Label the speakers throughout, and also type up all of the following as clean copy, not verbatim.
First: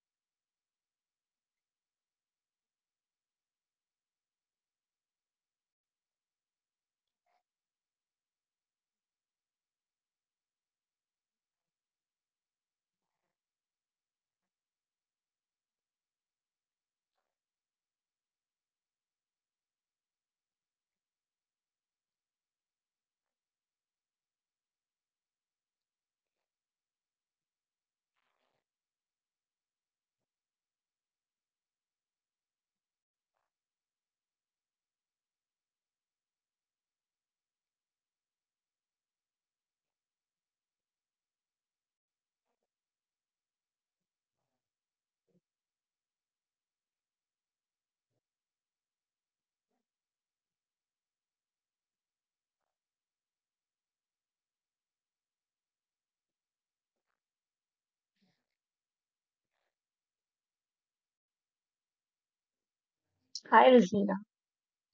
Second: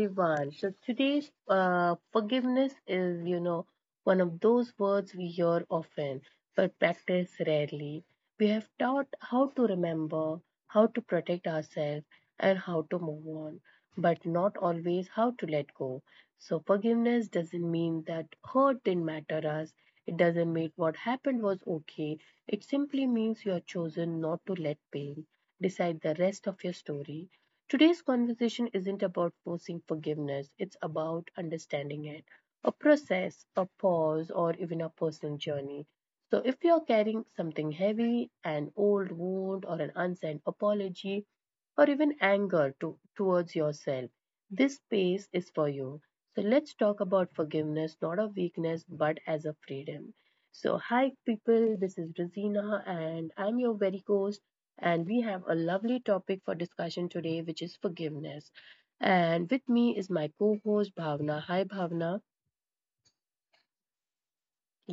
Speaker 1: everyone. So, today's forgiveness is, you know, one of those words we hear often but practice rarely. We have taught how to remember, how to protect ourselves, and how to move on, but not always how to let go. So, forgiveness doesn't mean that hurt didn't matter us. It doesn't mean what happened was okay. It simply means you have chosen not to let pain decide the rest of your story. Today's conversation isn't about forcing forgiveness, it's about understanding it, a process, a pause, or even a personal journey. So, if you're carrying something heavy, an old wound, or an unsent apology, or even towards yourself, this space is for you. So, let's talk about forgiveness, not a weakness, but as a freedom. So, hi people, this is Rosina, and I'm your very host, and we have a lovely topic for discussion today, which is forgiveness. And with me is my co host, Bhavna. Hi, Bhavna.
Speaker 2: Hi, Rosina.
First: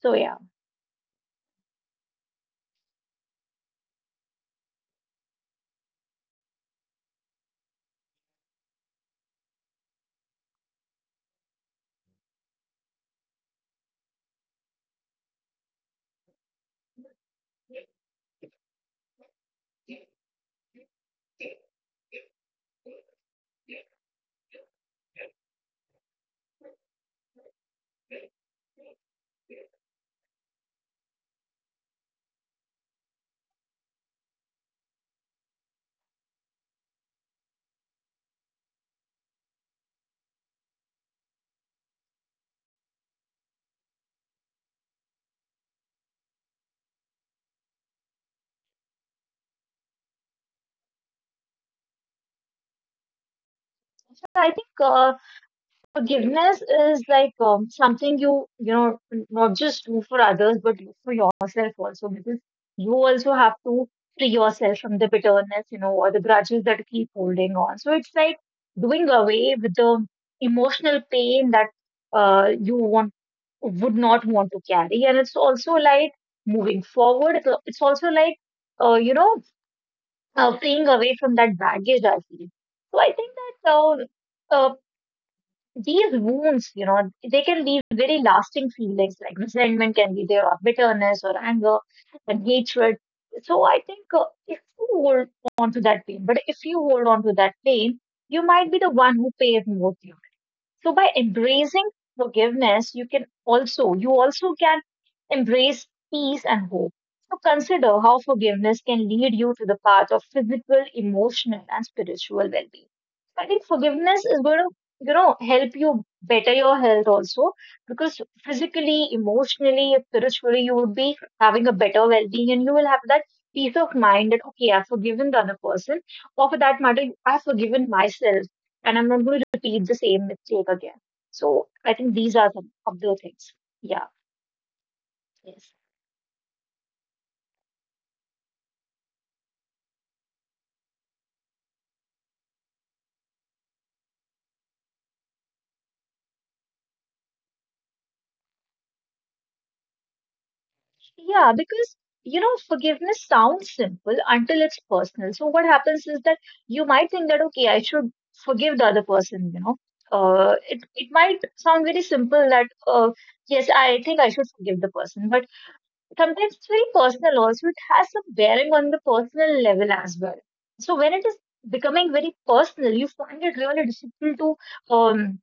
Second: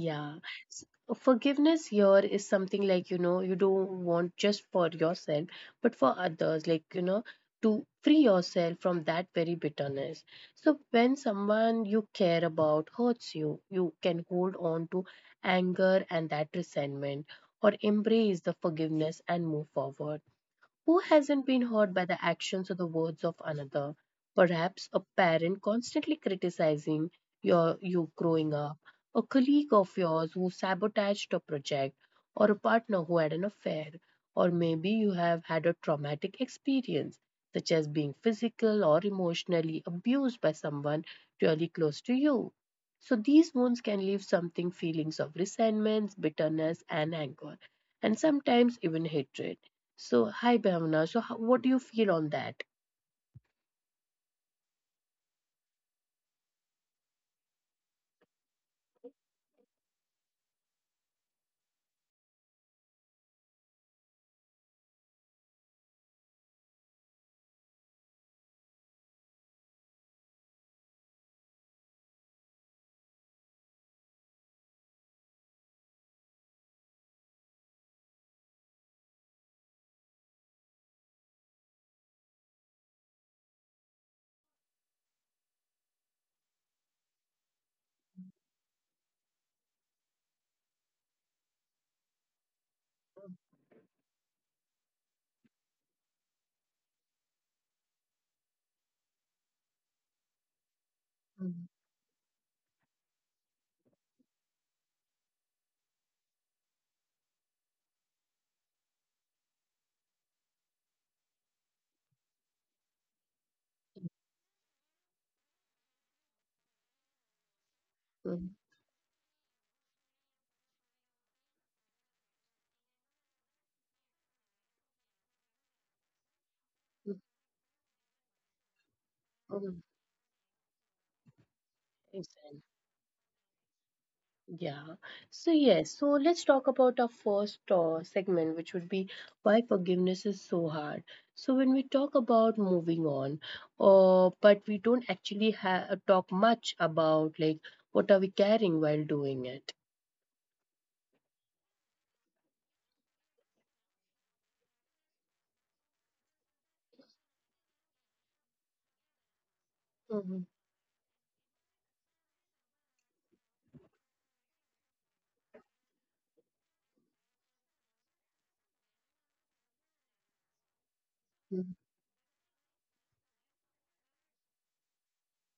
Speaker 2: So yeah,
Speaker 1: S- Forgiveness here is something like, you know, you don't want just for yourself, but for others, like, you know, to free yourself from that very bitterness. So when someone you care about hurts you, you can hold on to anger and that resentment, or embrace the forgiveness and move forward. Who hasn't been hurt by the actions or the words of another? Perhaps a parent constantly criticizing you growing up, a colleague of yours who sabotaged a project, or a partner who had an affair, or maybe you have had a traumatic experience, such as being physical or emotionally abused by someone really close to you. So these wounds can leave something feelings of resentment, bitterness, and anger, and sometimes even hatred. So, hi Bhavna. So, what do you feel on that?
Speaker 2: I think forgiveness is like something you not just do for others, but do for yourself also because you also have to free yourself from the bitterness, you know, or the grudges that you keep holding on. So it's like doing away with the emotional pain that you want would not want to carry, and it's also like moving forward. It's also like uh, you know fleeing away from that baggage, I feel. So I think that uh, uh, these wounds, you know, they can leave very lasting feelings like resentment can be there, or bitterness, or anger, and hatred. So I think if you hold on to that pain, but if you hold on to that pain, you might be the one who pays more. So by
Speaker 1: Mhm.
Speaker 2: embracing forgiveness, you can also, you also can embrace peace and hope. So consider how forgiveness can lead you to the path of physical, emotional, and spiritual well-being. I think forgiveness is going to, you know, help you better your health also because
Speaker 1: Mm,
Speaker 2: physically, emotionally, spiritually, you would be having a better well-being and you will have that peace of mind that, okay, I've forgiven the other person. Or for that matter,
Speaker 1: mm,
Speaker 2: I've forgiven myself and I'm not going to
Speaker 1: mm.
Speaker 2: repeat the same mistake again. So I think these
Speaker 1: Exactly.
Speaker 2: are some of the things. Yeah.
Speaker 1: Yeah. So
Speaker 2: Yes.
Speaker 1: yes, so let's talk about our first segment, which would be why forgiveness is so hard. So when we talk about moving on, but we don't actually ha talk much about like what are we carrying while doing it.
Speaker 2: Yeah, because you know, forgiveness sounds simple until it's personal. So what happens is that you might think that okay, I should forgive the other person. You know,
Speaker 1: Mm-hmm.
Speaker 2: it might sound very simple that yes, I think I should forgive the person, but sometimes it's very personal. Also, it has some bearing on the personal level as well. So when it is becoming very personal, you find it really difficult to um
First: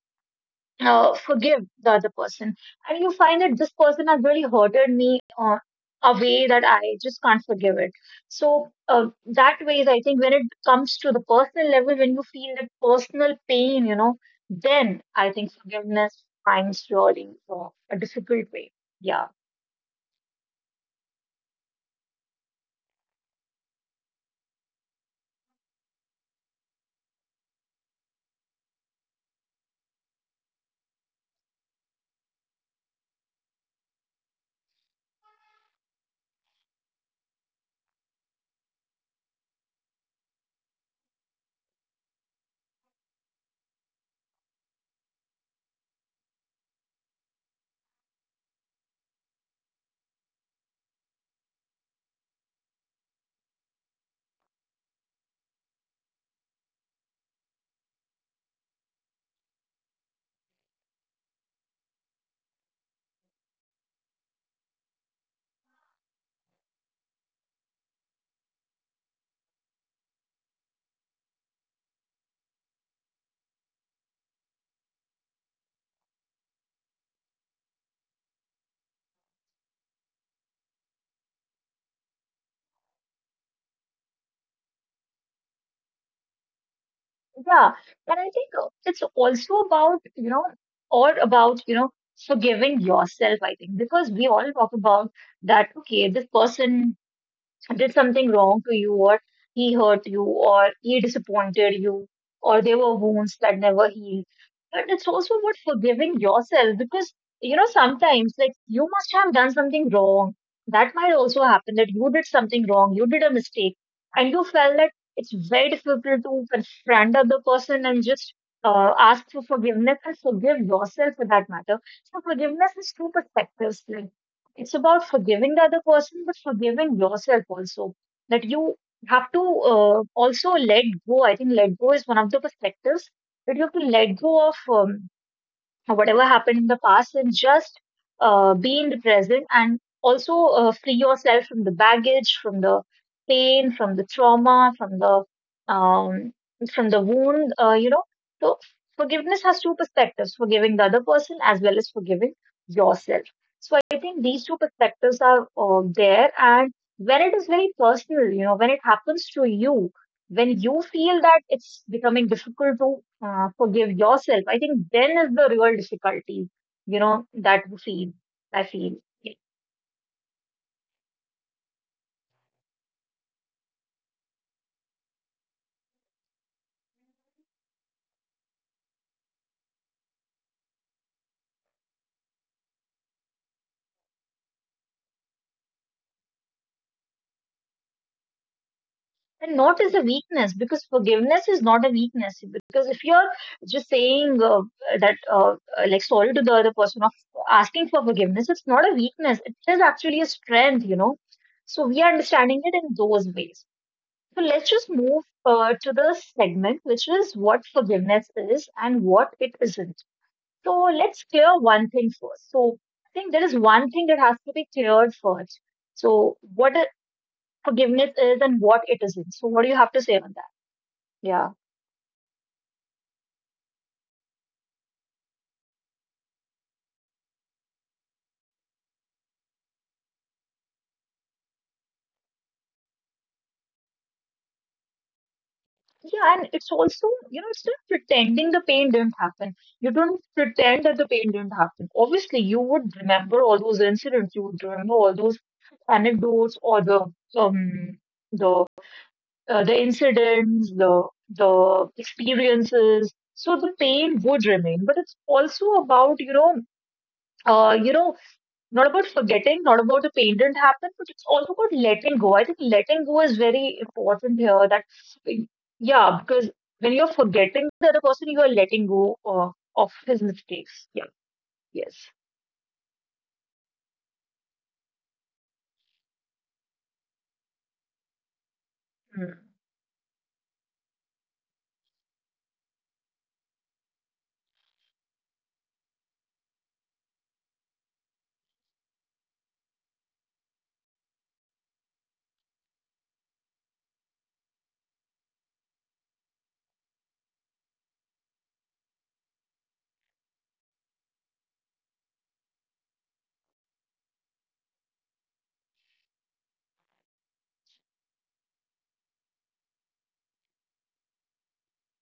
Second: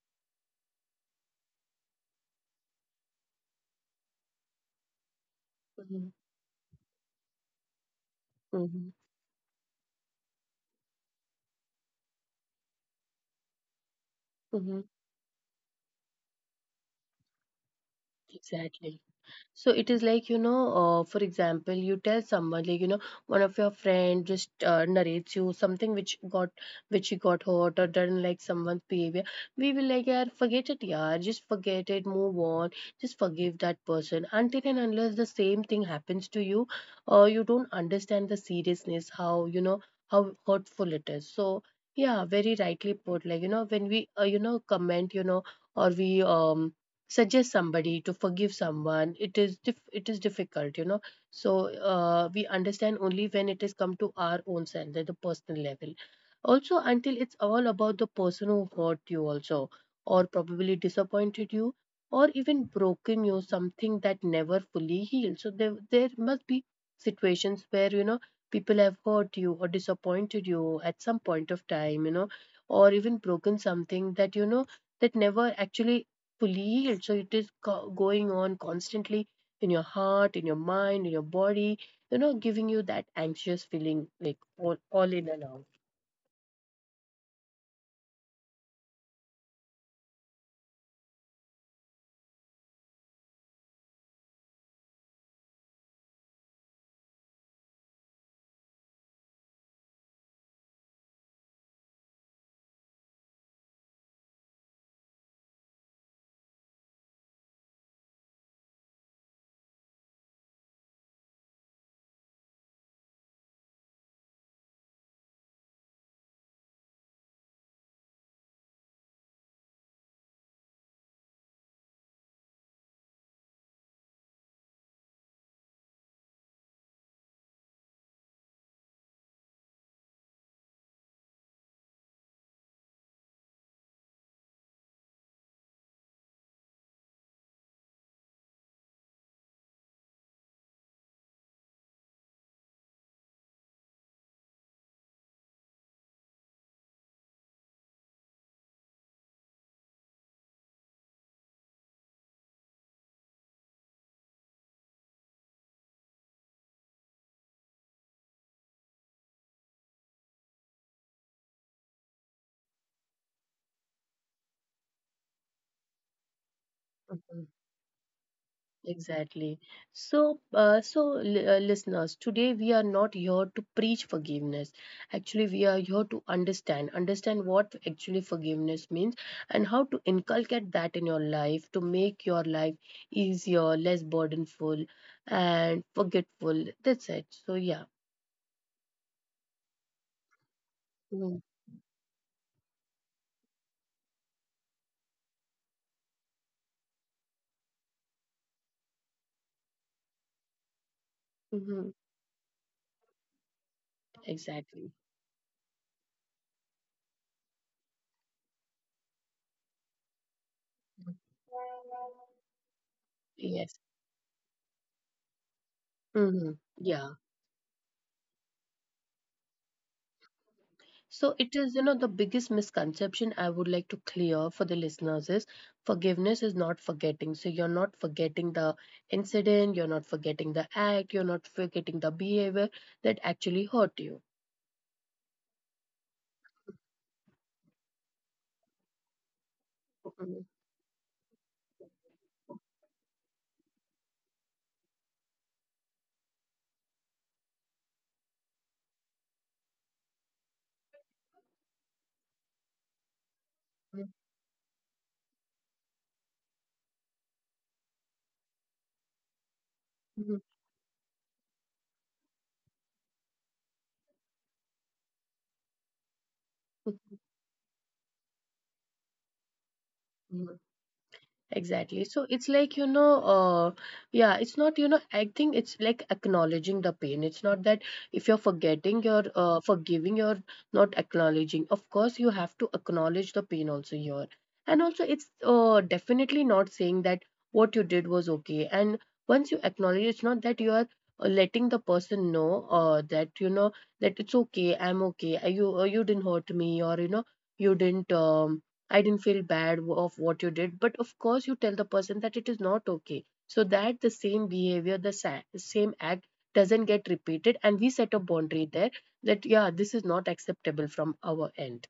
Speaker 2: uh, forgive the other person. And you find that this person has really hurted me on a
Speaker 1: Mm-hmm.
Speaker 2: way that I just can't forgive it. So
Speaker 1: Mm-hmm.
Speaker 2: uh, that way, is, I think when it comes to the personal level, when you feel that personal pain, you know, then I think forgiveness finds really a difficult way.
Speaker 1: Exactly.
Speaker 2: Yeah,
Speaker 1: So it is like, you know, for example, you tell someone, like, you know, one of your friend just narrates you something which he got hurt or done, like someone's behavior. We will like, yeah, forget it, yeah, just forget it, move on, just forgive that person. Until and unless the same thing happens to you, you don't understand the seriousness, how, you know, how hurtful it is. So, yeah, very rightly put. Like, you know, when we, you know, comment, you know, or we, suggest somebody to forgive someone, it is it is difficult, you know. So we understand only when it is come to our own self at the personal level, also until it's all about the person who hurt you, also or probably disappointed you, or even broken you something that never fully healed. So there must be situations where, you know, people have hurt you or disappointed you at some point of time, you know, or even broken something that, you know, that never actually fully healed. So it is going on constantly in your heart, in your mind, in your body, you know, giving you that anxious feeling like all in and out.
Speaker 2: yeah. And I think it's also about you know, forgiving yourself. I think because we all talk about that. Okay, this person did something wrong to you or he hurt you or he disappointed you or there were wounds that never healed, but it's also about forgiving yourself because you know sometimes like you must have done something wrong. That might also happen that you did something wrong, you did a mistake and you felt that it's very difficult to confront the other person and just ask for forgiveness and forgive yourself for that matter. So forgiveness is two perspectives, like it's about forgiving the other person, but forgiving yourself also. That you have to also let go. I think let go is one of the perspectives that you have to let go of. Or whatever happened in the past and just be in the present and also free yourself from the baggage, from the pain, from the trauma, um, from the wound, you know. So forgiveness has two perspectives, forgiving the other person as well as forgiving yourself. So I think these two perspectives are there, and when it is very personal, you know, when it happens to you, when you feel that it's becoming difficult to forgive yourself, I think then is the real difficulty, you know,
Speaker 1: Mhm.
Speaker 2: that we feel, I feel.
Speaker 1: Exactly. So, so listeners, today we are not here to preach forgiveness. Actually, we are here to understand what actually forgiveness means and how to inculcate that in your life to make your life easier, less burdenful, and forgetful. That's it. So, yeah.
Speaker 2: And not as a weakness, because forgiveness
Speaker 1: Mm-hmm.
Speaker 2: is not a weakness. Because if you're just saying that, uh, like, sorry to the other person of asking for forgiveness, it's not a weakness. It is actually a strength, you know. So we are
Speaker 1: Mm-hmm.
Speaker 2: understanding it in those ways. So let's just
Speaker 1: Exactly.
Speaker 2: move to the segment, which is what forgiveness is and what it isn't. So let's clear one thing first. So I think there is one
Speaker 1: Yes.
Speaker 2: thing that has to be cleared first. So
Speaker 1: Mm-hmm. Yeah.
Speaker 2: forgiveness is and what it isn't. So what do you have to say on that? Yeah.
Speaker 1: So it is, you know, the biggest misconception I would like to clear for the listeners is forgiveness is not forgetting. So you're not forgetting the incident, you're not forgetting the act, you're not forgetting the behavior that actually hurt you.
Speaker 2: Yeah, and it's also, you know, it's not pretending the pain didn't happen. You don't pretend that the pain didn't happen. Obviously, you would remember all those incidents, you would remember all those anecdotes or the um the the incidents, the experiences. So the pain would remain, but it's also about you know, uh, you know, not about forgetting, not about the pain
Speaker 1: Mm-hmm.
Speaker 2: didn't happen, but it's also about letting go. I think letting go is very important here. That yeah, because when you're forgetting the other person, you are letting go of his mistakes. Yeah. Yes.
Speaker 1: Exactly. So it's like, you know, yeah, it's not, you know, I think it's like acknowledging the pain. It's not that if you're forgetting, you're forgiving, you're not acknowledging. Of course, you have to acknowledge the pain also here. And also, it's definitely not saying that what you did was okay. And once you acknowledge, it's not that you are letting the person know that, you know, that it's okay, I'm okay, you, you didn't hurt me, or, you know, you didn't. I didn't feel bad of what you did, but of course you tell the person that it is not okay, so that the same behavior, the same act doesn't get repeated, and we set a boundary there that yeah, this is not acceptable from our end.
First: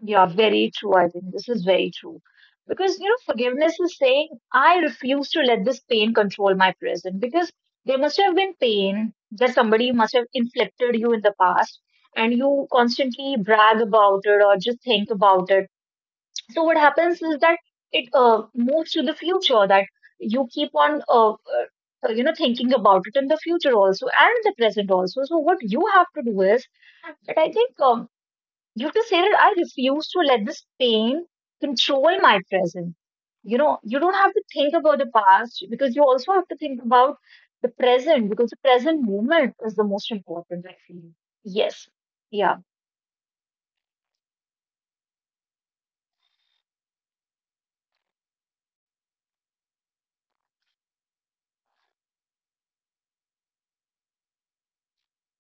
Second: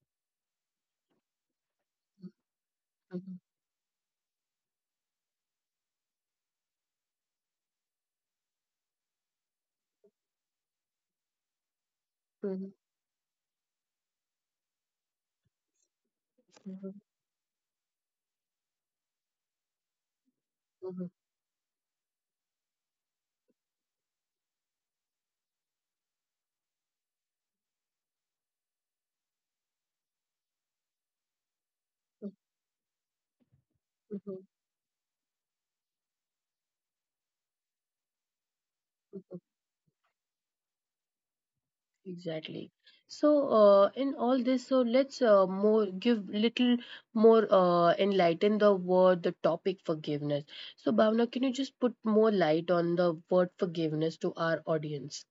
Speaker 2: Yeah, very true. I think this is very true. Because, you know,
Speaker 1: Mhm,
Speaker 2: forgiveness is saying, I refuse to let this pain control my present. Because there must have been pain that somebody must have inflicted you in the past, and you
Speaker 1: mhm,
Speaker 2: constantly brag about it or just think about it. So, what
Speaker 1: mhm,
Speaker 2: happens is that it moves to the future, that you keep on,
Speaker 1: mhm,
Speaker 2: you know, thinking about it in the future also and the present also. So, what you have to do is that I think. You can say that I refuse to let this pain control
Speaker 1: mhm,
Speaker 2: my present. You know, you don't
Speaker 1: mhm,
Speaker 2: have to
Speaker 1: mhm.
Speaker 2: think about the past because you also have to think about the present because the present
Speaker 1: Mhm.
Speaker 2: moment is the most important, I feel. Yes. Yeah.
Speaker 1: Exactly. So, in all this, so let's more give little more enlighten the word, the topic forgiveness. So, Bhavna, can you just put more light on the word forgiveness to our audience?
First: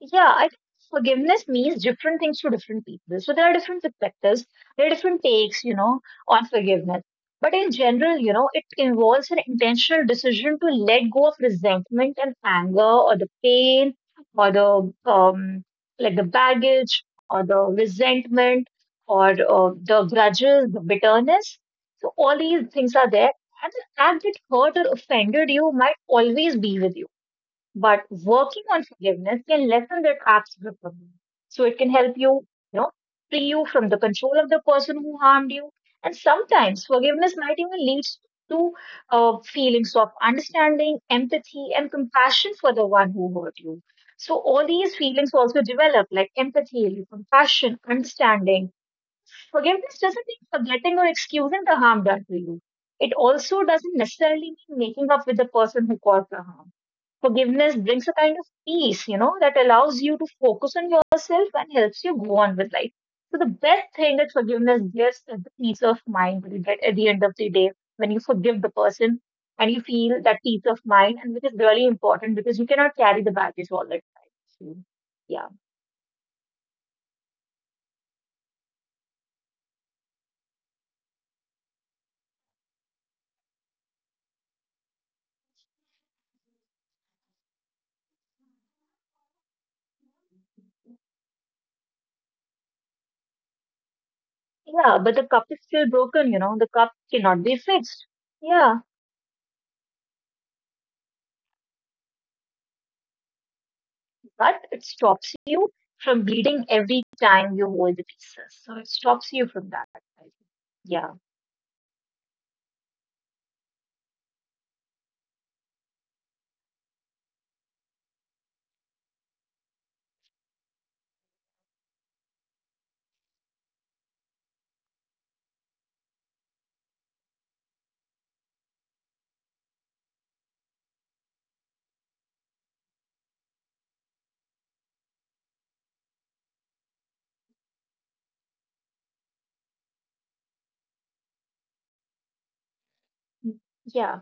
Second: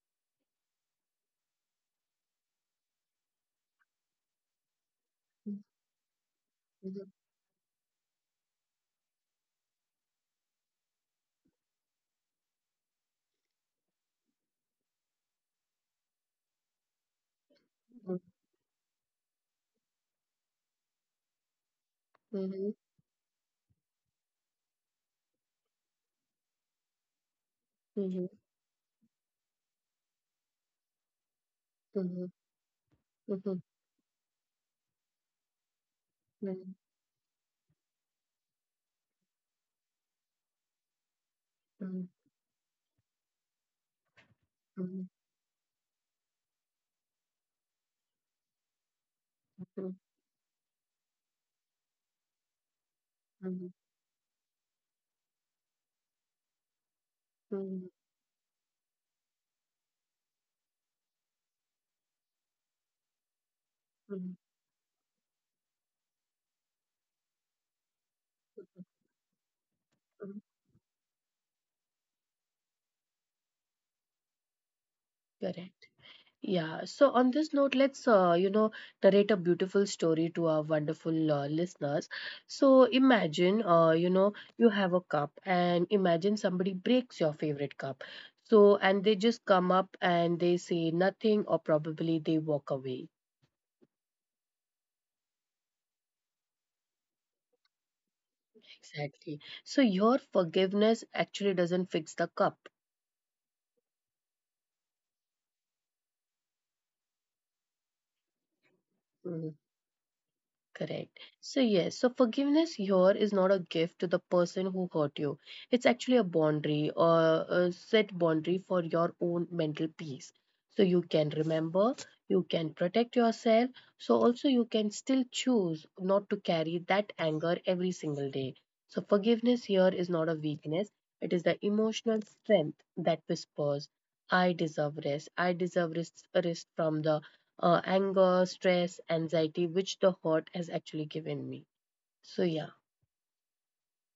Speaker 2: Yeah, I think forgiveness means different things to different people. So there are different perspectives, there are different
Speaker 1: Mhm,
Speaker 2: takes, you know, on forgiveness.
Speaker 1: mhm,
Speaker 2: But in general, you know, it involves an intentional decision to let go of resentment and anger, or the pain, or the like the baggage, or the resentment, or the grudges, the bitterness. So all these
Speaker 1: mhm,
Speaker 2: things are there. And the fact that hurt or offended you might always be with you, but
Speaker 1: mhm,
Speaker 2: working on forgiveness can lessen that absolute grip. So it can help
Speaker 1: mhm,
Speaker 2: you, you know, free
Speaker 1: mhm,
Speaker 2: you from the control of the person who harmed you. And
Speaker 1: mhm,
Speaker 2: sometimes forgiveness might even lead to feelings of understanding, empathy, and
Speaker 1: mhm,
Speaker 2: compassion for the one who hurt you. So all
Speaker 1: mhm,
Speaker 2: these
Speaker 1: mhm,
Speaker 2: feelings also develop, like empathy, compassion, understanding. Forgiveness doesn't mean forgetting or excusing the harm done to you. It also
Speaker 1: mhm,
Speaker 2: doesn't necessarily mean making up with the person who caused the harm. Forgiveness
Speaker 1: mhm,
Speaker 2: brings a kind of peace, you know, that allows you to focus on yourself and helps you go on with life. So the best thing that
Speaker 1: mhm,
Speaker 2: forgiveness gives is the peace of mind you get at the end of the day when you forgive the person and you feel that
Speaker 1: mhm.
Speaker 2: peace of mind, and which is really important because you cannot carry the baggage all the time. So, yeah,
Speaker 1: Correct. Yeah, so on this note, let's, you know, narrate a beautiful story to our wonderful listeners. So imagine, you know, you have a cup and imagine somebody breaks your favorite cup. So, and they just come up and they say nothing or probably they walk away.
Speaker 2: yeah, but the cup is still broken, you know, the cup cannot be fixed. Yeah,
Speaker 1: Exactly. So your forgiveness actually doesn't fix the cup.
Speaker 2: but it stops you from bleeding every time you hold the pieces. So it stops you
Speaker 1: Hmm.
Speaker 2: from that. I think. Yeah.
Speaker 1: Correct. So, yes, so forgiveness here is not a gift to the person who hurt you. It's actually a boundary or a set boundary for your own mental peace. So, you can remember, you can protect yourself. So, also, you can still choose not to carry that anger every single day. So, forgiveness here is not a weakness, it is the emotional strength that whispers, I deserve rest. I deserve rest, rest from the anger, stress, anxiety, which the hurt has actually given me. So yeah.
Speaker 2: Yeah.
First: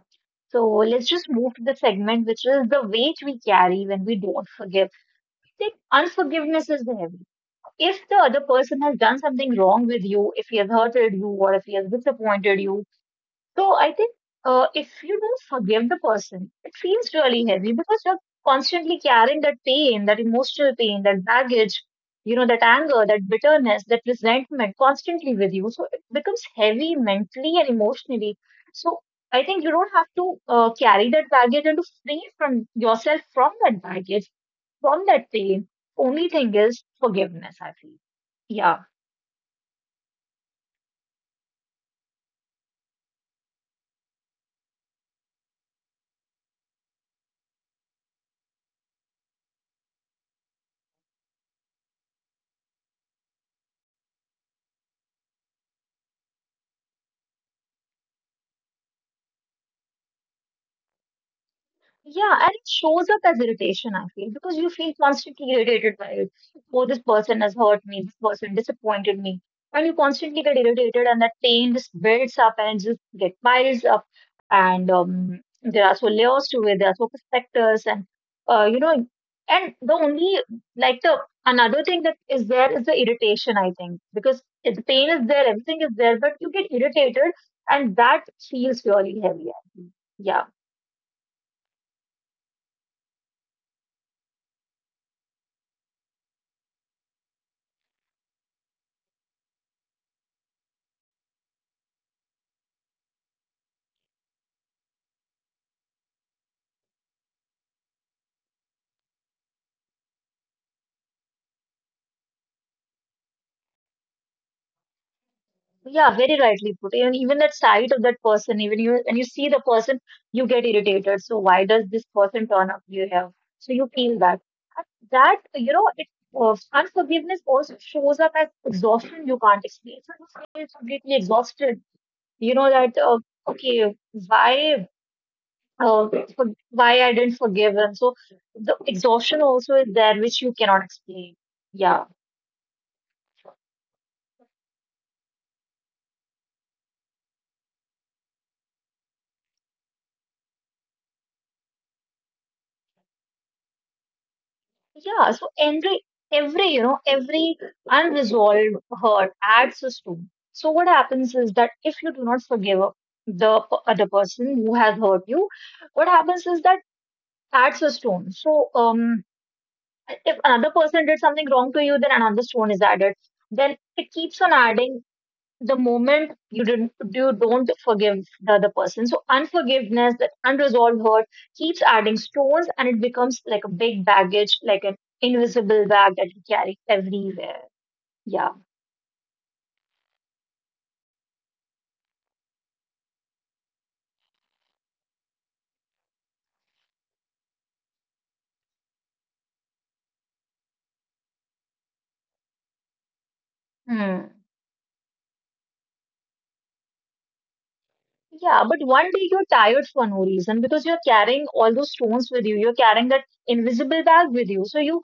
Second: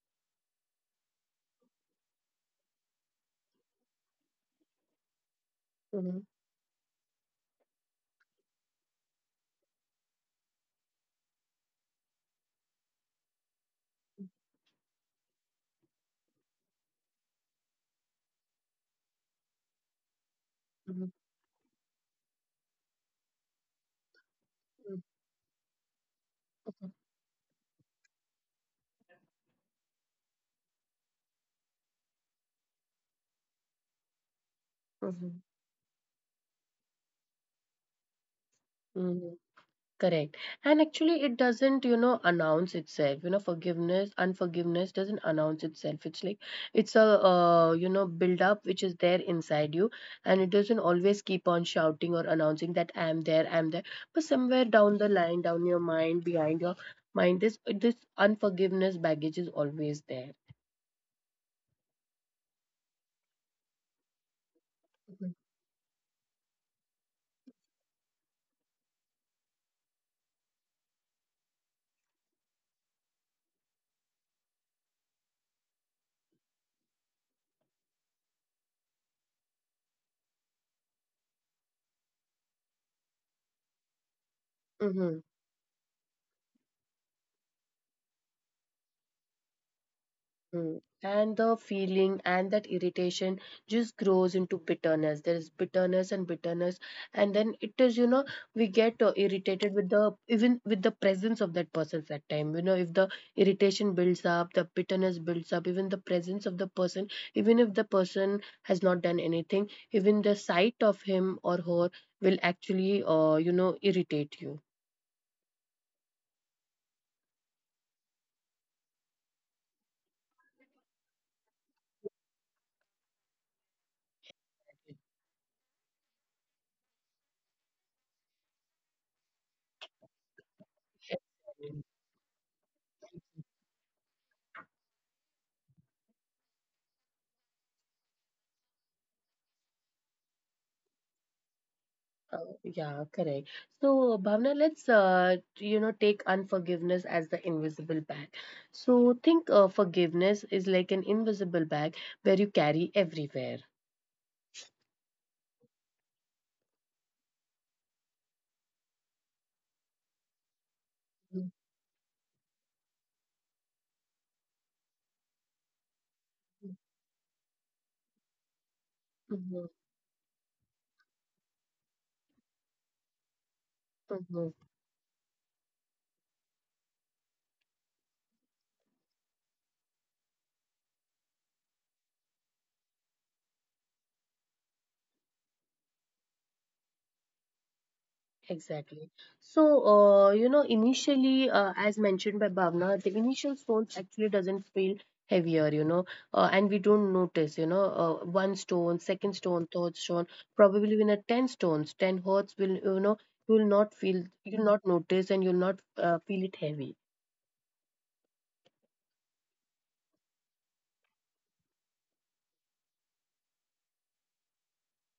Speaker 2: So let's just move to the segment, which is the weight we carry when we don't forgive. Like
Speaker 1: Mhm,
Speaker 2: unforgiveness is the heavy. If the other person has done something wrong with you, if he has hurted you, or if he has disappointed you, so I think if you don't forgive the person, it feels really heavy because you're constantly carrying that pain, that emotional pain,
Speaker 1: mhm,
Speaker 2: that baggage, you know, that anger, that bitterness, that resentment constantly with you. So it becomes
Speaker 1: mhm,
Speaker 2: heavy mentally and emotionally. So I think you don't have to carry that baggage, and to free from yourself from that baggage, from that
Speaker 1: mhm,
Speaker 2: pain. Only thing is forgiveness, I feel. Yeah.
Speaker 1: mhm. Correct. And actually, it doesn't, you know, announce itself. You know, forgiveness, unforgiveness doesn't announce itself. It's like it's a, you know, build up which is there inside you, and it doesn't always keep on shouting or announcing that I am there, I am there. But somewhere down the line, down your mind, behind your mind, this unforgiveness baggage is always there.
Speaker 2: Yeah, and it shows up as irritation, I feel, because you feel constantly irritated by it. Oh, this person has hurt me, this person disappointed me. And you constantly get irritated, and that pain just builds up and it just get piles up. And there are so layers to it, there are so perspectives, and uh, you know, and the only like the another thing that is there is the irritation, I think, because if the pain
Speaker 1: Mhm.
Speaker 2: is there, everything is there, but you get irritated, and that feels really heavy. I think. Yeah.
Speaker 1: Mm. And the feeling and that irritation just grows into bitterness. There is bitterness and bitterness, and then it is, you know, we get irritated with the even with the presence of that person at time. You know, if the irritation builds up, the bitterness builds up. Even the presence of the person, even if the person has not done anything, even the sight of him or her will actually you know, irritate you.
Speaker 2: Yeah, very rightly put. And even that side of that person, even you when you see the person, you get irritated. So why does this person turn up you have? So you feel that. And that, you know, it unforgiveness also shows up as exhaustion you can't explain. So you feel completely exhausted. You know that okay, why uh, why I didn't forgive him. So the exhaustion also is there which you cannot explain. Yeah.
Speaker 1: Uh, yeah, correct. So, Bhavna, let's you know, take unforgiveness as the invisible bag. So, think forgiveness is like an invisible bag where you carry everywhere.
Speaker 2: Yeah, so every you know every unresolved hurt adds a stone. So what happens
Speaker 1: Mhm,
Speaker 2: is that if you do not forgive the other person who has hurt you, what happens is that adds a stone.
Speaker 1: mhm,
Speaker 2: If another person did something wrong to you, then another stone is added. Then it keeps
Speaker 1: mhm.
Speaker 2: on adding the moment you don't forgive the other person. So unforgiveness, that unresolved hurt, keeps adding stones and it becomes like a big baggage, like an invisible bag that you carry everywhere. Yeah.
Speaker 1: Exactly. So, you know, initially, as mentioned by Bhavna, the initial stones actually doesn't feel heavier, you know, and we don't notice, you know, one stone, second stone, third stone, probably when a 10 stones, 10 hertz will, you know, you will not feel,
Speaker 2: Hmm.
Speaker 1: you will not notice and you'll not feel it heavy.
Speaker 2: Yeah, but one day you're tired for no reason because you're carrying all those stones with you. You're carrying that invisible bag with you. So you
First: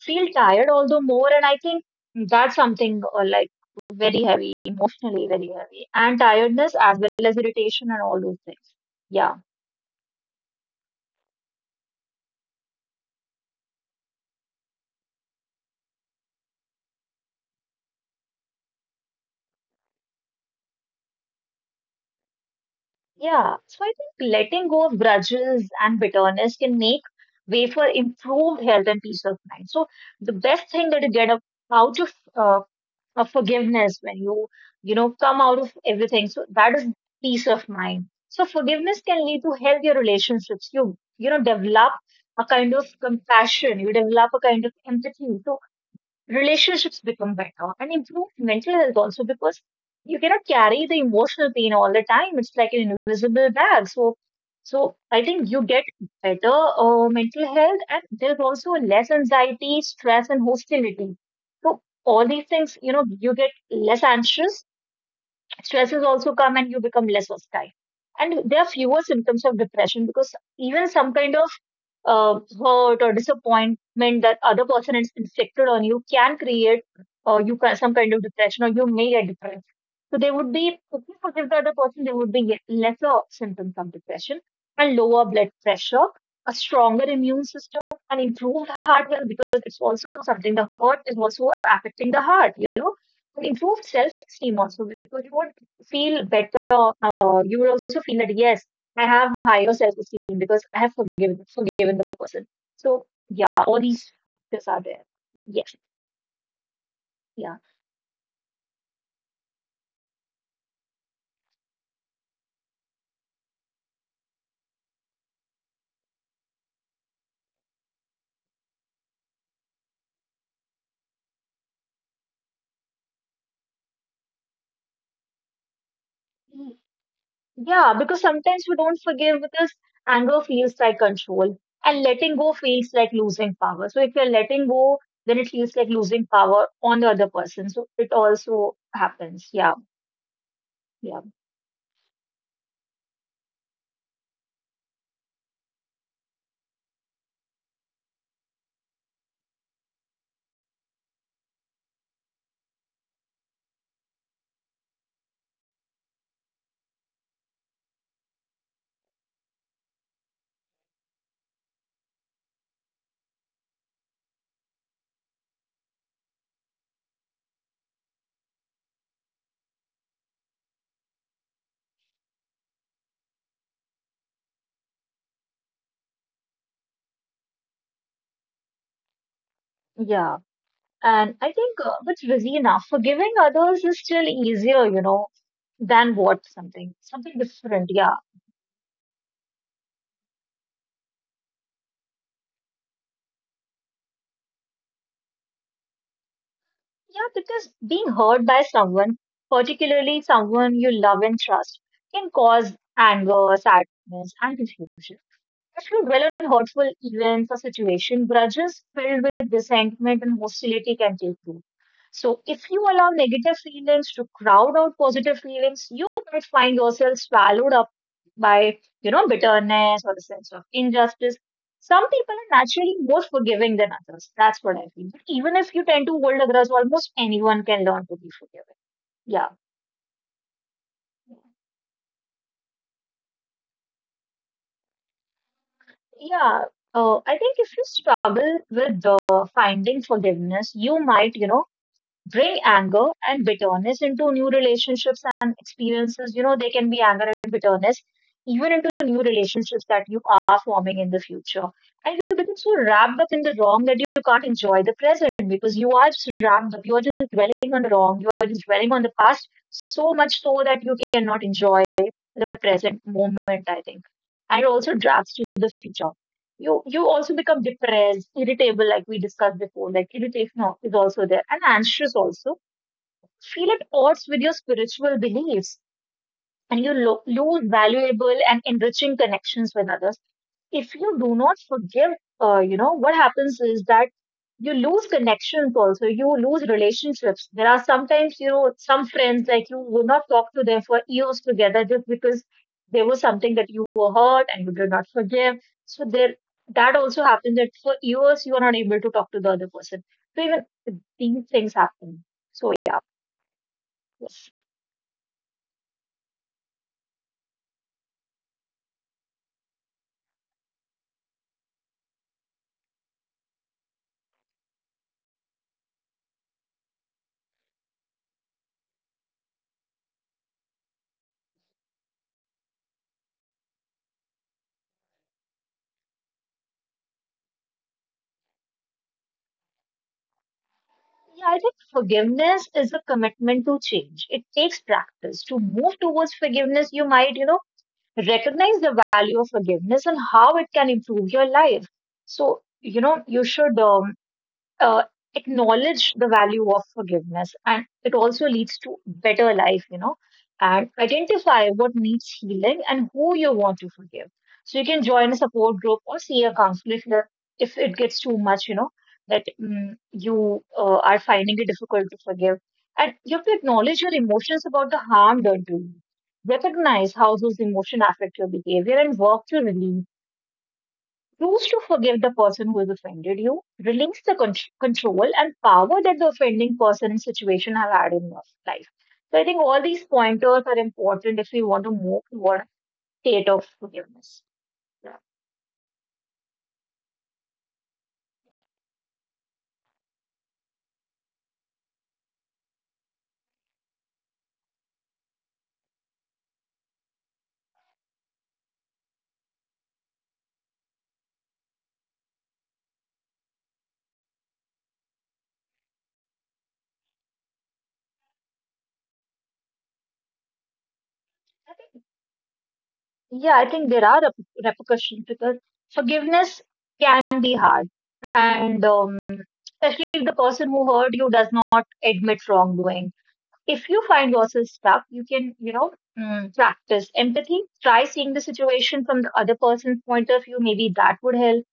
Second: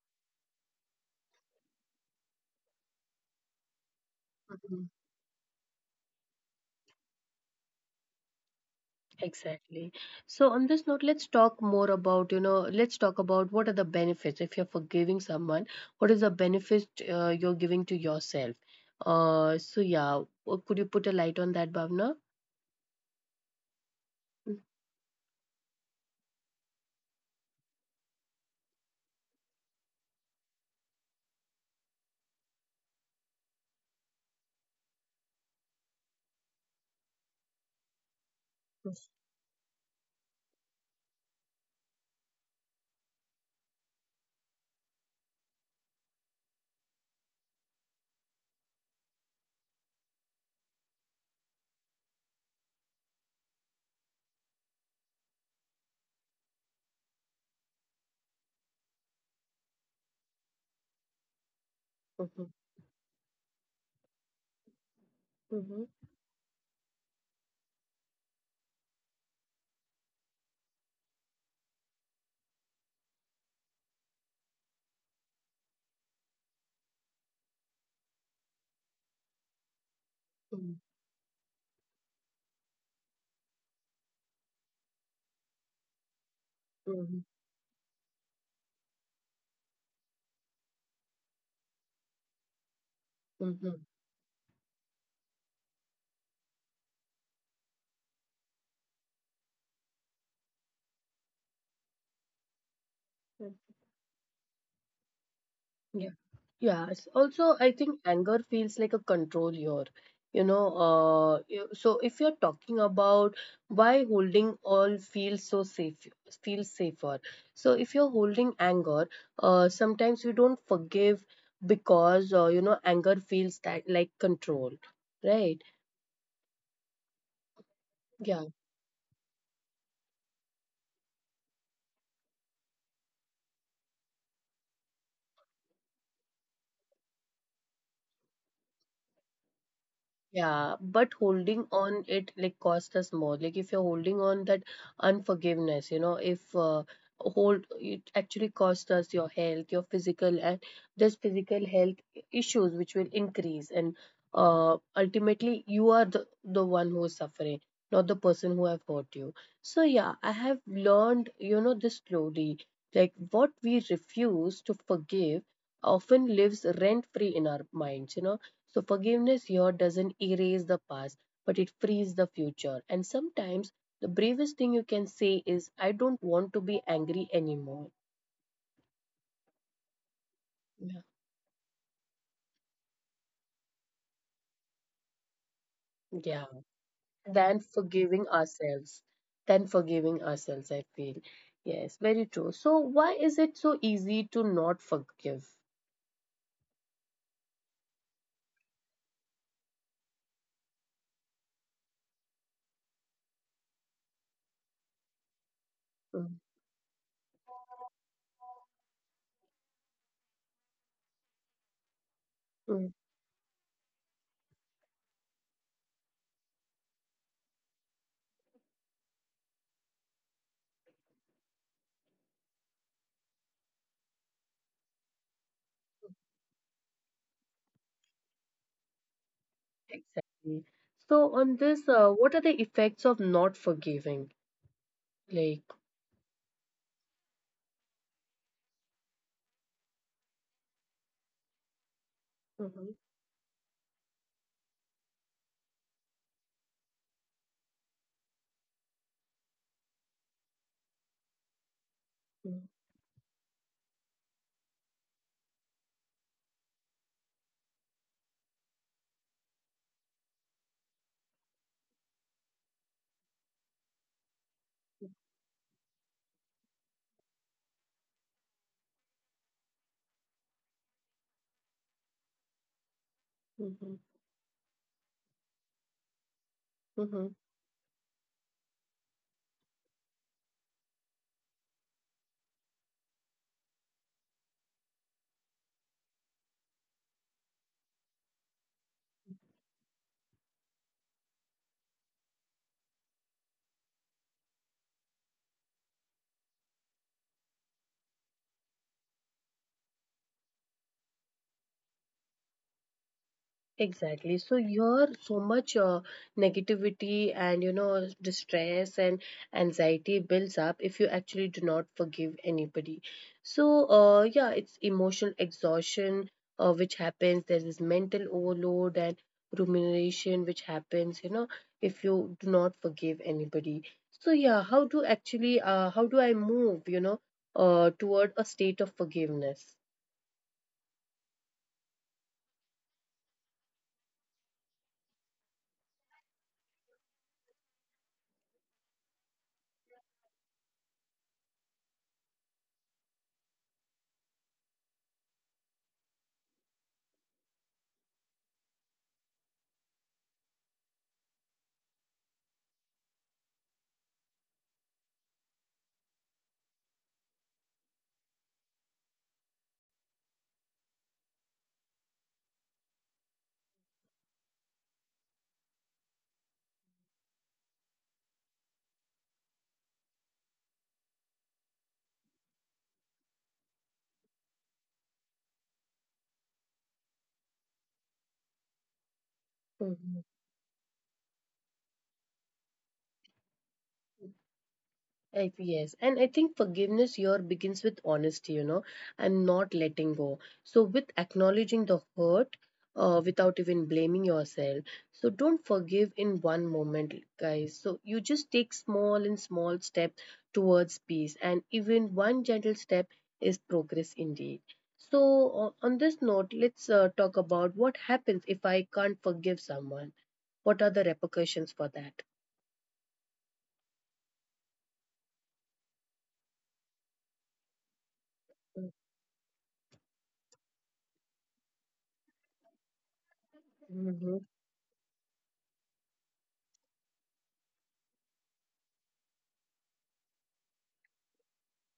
Speaker 2: feel tired all the more. And I think that's something like very heavy, emotionally very heavy. And tiredness as well as irritation and all those things. Yeah.
Speaker 1: Exactly. So on this note, let's talk more about, you know, let's talk about what are the benefits if you're forgiving someone, what is the benefit you're giving to yourself? So yeah, could you put a light on that, Bhavna?
Speaker 2: Yeah. So I think
Speaker 1: Mm-hmm.
Speaker 2: letting go of grudges and bitterness can make way for improved health and peace of mind. So the best thing that you get out of of forgiveness when you know, come out of everything, so that is peace of mind. So forgiveness can lead to healthier relationships. You know, develop a kind of compassion, you develop a kind of empathy, relationships become better, and improve mental health also, because you cannot carry the emotional pain all the time. It's like an invisible bag. So I think you get better mental health, and there's also less anxiety, stress, and hostility. So all these things, you know, you get less anxious, stresses
Speaker 1: Mm-hmm.
Speaker 2: also come, and you become less hostile. And there are fewer symptoms of depression, because even some kind of hurt or disappointment that other person is inflicted on you can create some kind of depression, or you may get depressed. So they would be, if you forgive the other person, there would be lesser symptoms of depression, and lower blood pressure, a stronger
Speaker 1: Mm-hmm.
Speaker 2: immune system, and improved heart health, because it's also something, the heart is also affecting the heart, you know. Improved
Speaker 1: Mm-hmm.
Speaker 2: self-esteem also, because you would feel better. You would also feel that yes, I have higher self-esteem because I have forgiven the person. So yeah, all these factors are there. Yes,
Speaker 1: Yeah. Yeah. It's
Speaker 2: yeah.
Speaker 1: also, I think anger feels like a control here. You know, you- so if you're talking about why holding all feels so safe, feels safer. So if you're holding anger, sometimes you don't forgive because, you know, anger feels that like control, right?
Speaker 2: Mm, yeah. Because
Speaker 1: Yeah.
Speaker 2: sometimes we don't forgive because anger feels like control, and letting go feels like losing power. So if you're letting go, then it feels like losing power on the other person. So it also happens. Yeah,
Speaker 1: Yeah, but
Speaker 2: yeah,
Speaker 1: holding on it like cost us more. Like if you're holding on that unforgiveness, you know, if hold it actually cost us your health, your physical, and there's physical health issues which will increase, and ultimately you are the one who is suffering, not the person who have hurt you. So yeah, I have learned, you know, this slowly. Like what we refuse to forgive often lives rent free in our minds. You know, so forgiveness here doesn't erase the past, but it frees the future. And sometimes the bravest thing you can say is, I don't want to be angry anymore.
Speaker 2: yeah.
Speaker 1: Yeah.
Speaker 2: And I think it's busy enough. Forgiving others is still easier, you know, than
Speaker 1: Yeah.
Speaker 2: what something, something
Speaker 1: Than
Speaker 2: different.
Speaker 1: forgiving
Speaker 2: Yeah.
Speaker 1: ourselves. Than forgiving ourselves, I feel. Yes, very true. So why is it so easy to not forgive?
Speaker 2: Yeah, because being hurt by someone, particularly someone you love and trust, can cause anger, sadness, and confusion. If you dwell
Speaker 1: Mm,
Speaker 2: on hurtful events or situation, grudges filled with resentment and hostility can take root. So if
Speaker 1: mm.
Speaker 2: you allow negative feelings to crowd out positive feelings, you might find yourself swallowed up by, you know, bitterness or the sense of injustice. Some people are naturally more forgiving than others. That's what I feel. But even if you tend to hold a grudge, almost anyone can learn to be forgiving. Yeah.
Speaker 1: Exactly. So on this, what are the effects of not forgiving? Like,
Speaker 2: Yeah, I think if you struggle with finding forgiveness, you might, you know, bring
Speaker 1: mm-hmm,
Speaker 2: anger and bitterness into new relationships and experiences. You know, there can be anger and bitterness even into new relationships that you are forming in the future. And you become so wrapped up in the wrong that you can't enjoy the present, because you are just wrapped up. You are just dwelling on the wrong. You are just dwelling on the past so much so that you cannot enjoy the present moment, I think. And it also drafts to the future. You also become depressed, irritable, like we discussed before. Like irritation is also there, and anxious also. Feel
Speaker 1: mm-hmm.
Speaker 2: at odds with your spiritual beliefs, and you lose valuable and enriching connections with others. If you do not forgive, you know, what happens is that you lose connections also, you lose relationships. There are sometimes, you know, some friends like you will not talk to them for years together just because there was something that you were hurt and you did not forgive. So there, that also happens that for years you are not able to talk to the other person. So even these things happen. So yeah,
Speaker 1: Exactly. So
Speaker 2: yes.
Speaker 1: here, so much negativity and you know distress and anxiety builds up if you actually do not forgive anybody. So it's emotional exhaustion which happens. There is mental overload and rumination which happens. You know, if you do not forgive anybody. So how do actually how do I move? You know, toward a state of forgiveness.
Speaker 2: Yeah, I think forgiveness is a commitment to change. It takes practice. To move towards forgiveness, you might, you know, recognize the value of forgiveness and how it can improve your life. So you know you should uh, acknowledge the value of forgiveness, and it also leads to better life, you know, and identify what needs healing and who you want to forgive. So you can join a support group or see a counselor if you're- if it gets too much, you know, that mm you are finding it difficult to forgive, and you have to acknowledge your emotions about the harm done to you, recognize how those emotions affect your behavior and work to relieve. Choose to forgive the person who has offended you, release the control and power that the offending person and situation have had in your life. So I think all
Speaker 1: Mhm.
Speaker 2: these pointers are important if we want to move toward a state of forgiveness. Yeah,
Speaker 1: Yes, and I think forgiveness here begins with honesty, you know, and not letting go. So, with acknowledging the hurt without even blaming yourself. So, don't forgive in one moment, guys. So, you just take small and small steps towards peace, and even one gentle step is progress indeed. So, on this note, let's talk about what happens if I can't forgive someone. What are the repercussions for
Speaker 2: I
Speaker 1: that?
Speaker 2: think, yeah, I think there are repercussions because forgiveness can be hard, and especially if the person who hurt you does not admit wrongdoing. If you
Speaker 1: Mhm,
Speaker 2: find yourself stuck, you can, you know, practice empathy. Try seeing the situation from the other person's point of view. Maybe that would help.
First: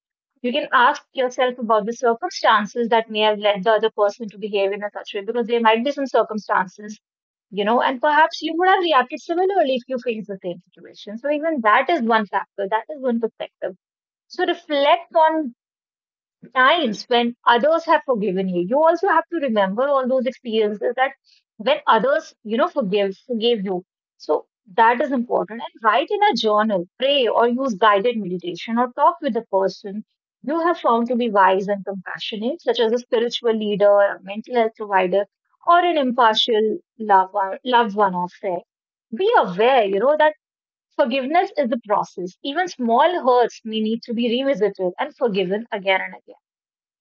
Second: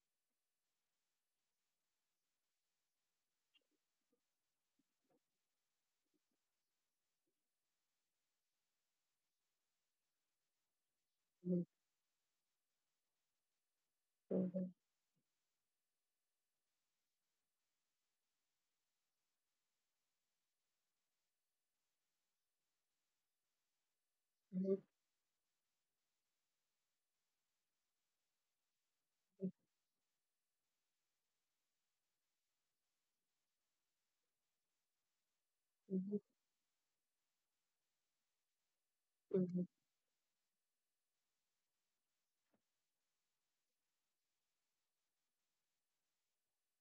Speaker 2: You can ask yourself about the circumstances that may have led the other person to behave in a such way, because there might be some circumstances, you know, and perhaps you would have reacted similarly if you faced the same situation. So even
Speaker 1: mhm,
Speaker 2: that is one factor, that is one perspective. So
Speaker 1: mhm,
Speaker 2: reflect on times when others have forgiven you. You also have to remember all those experiences that when others, you know, forgave you. So
Speaker 1: mhm.
Speaker 2: that is important. And write in a journal, pray, or use guided meditation, or talk with the person you have found to be wise and compassionate, such as a spiritual leader, a mental health provider, or an
Speaker 1: Mhm,
Speaker 2: impartial loved one of there. Be aware,
Speaker 1: mhm.
Speaker 2: you know, that forgiveness is a process. Even small hurts may need to be revisited and forgiven again and again.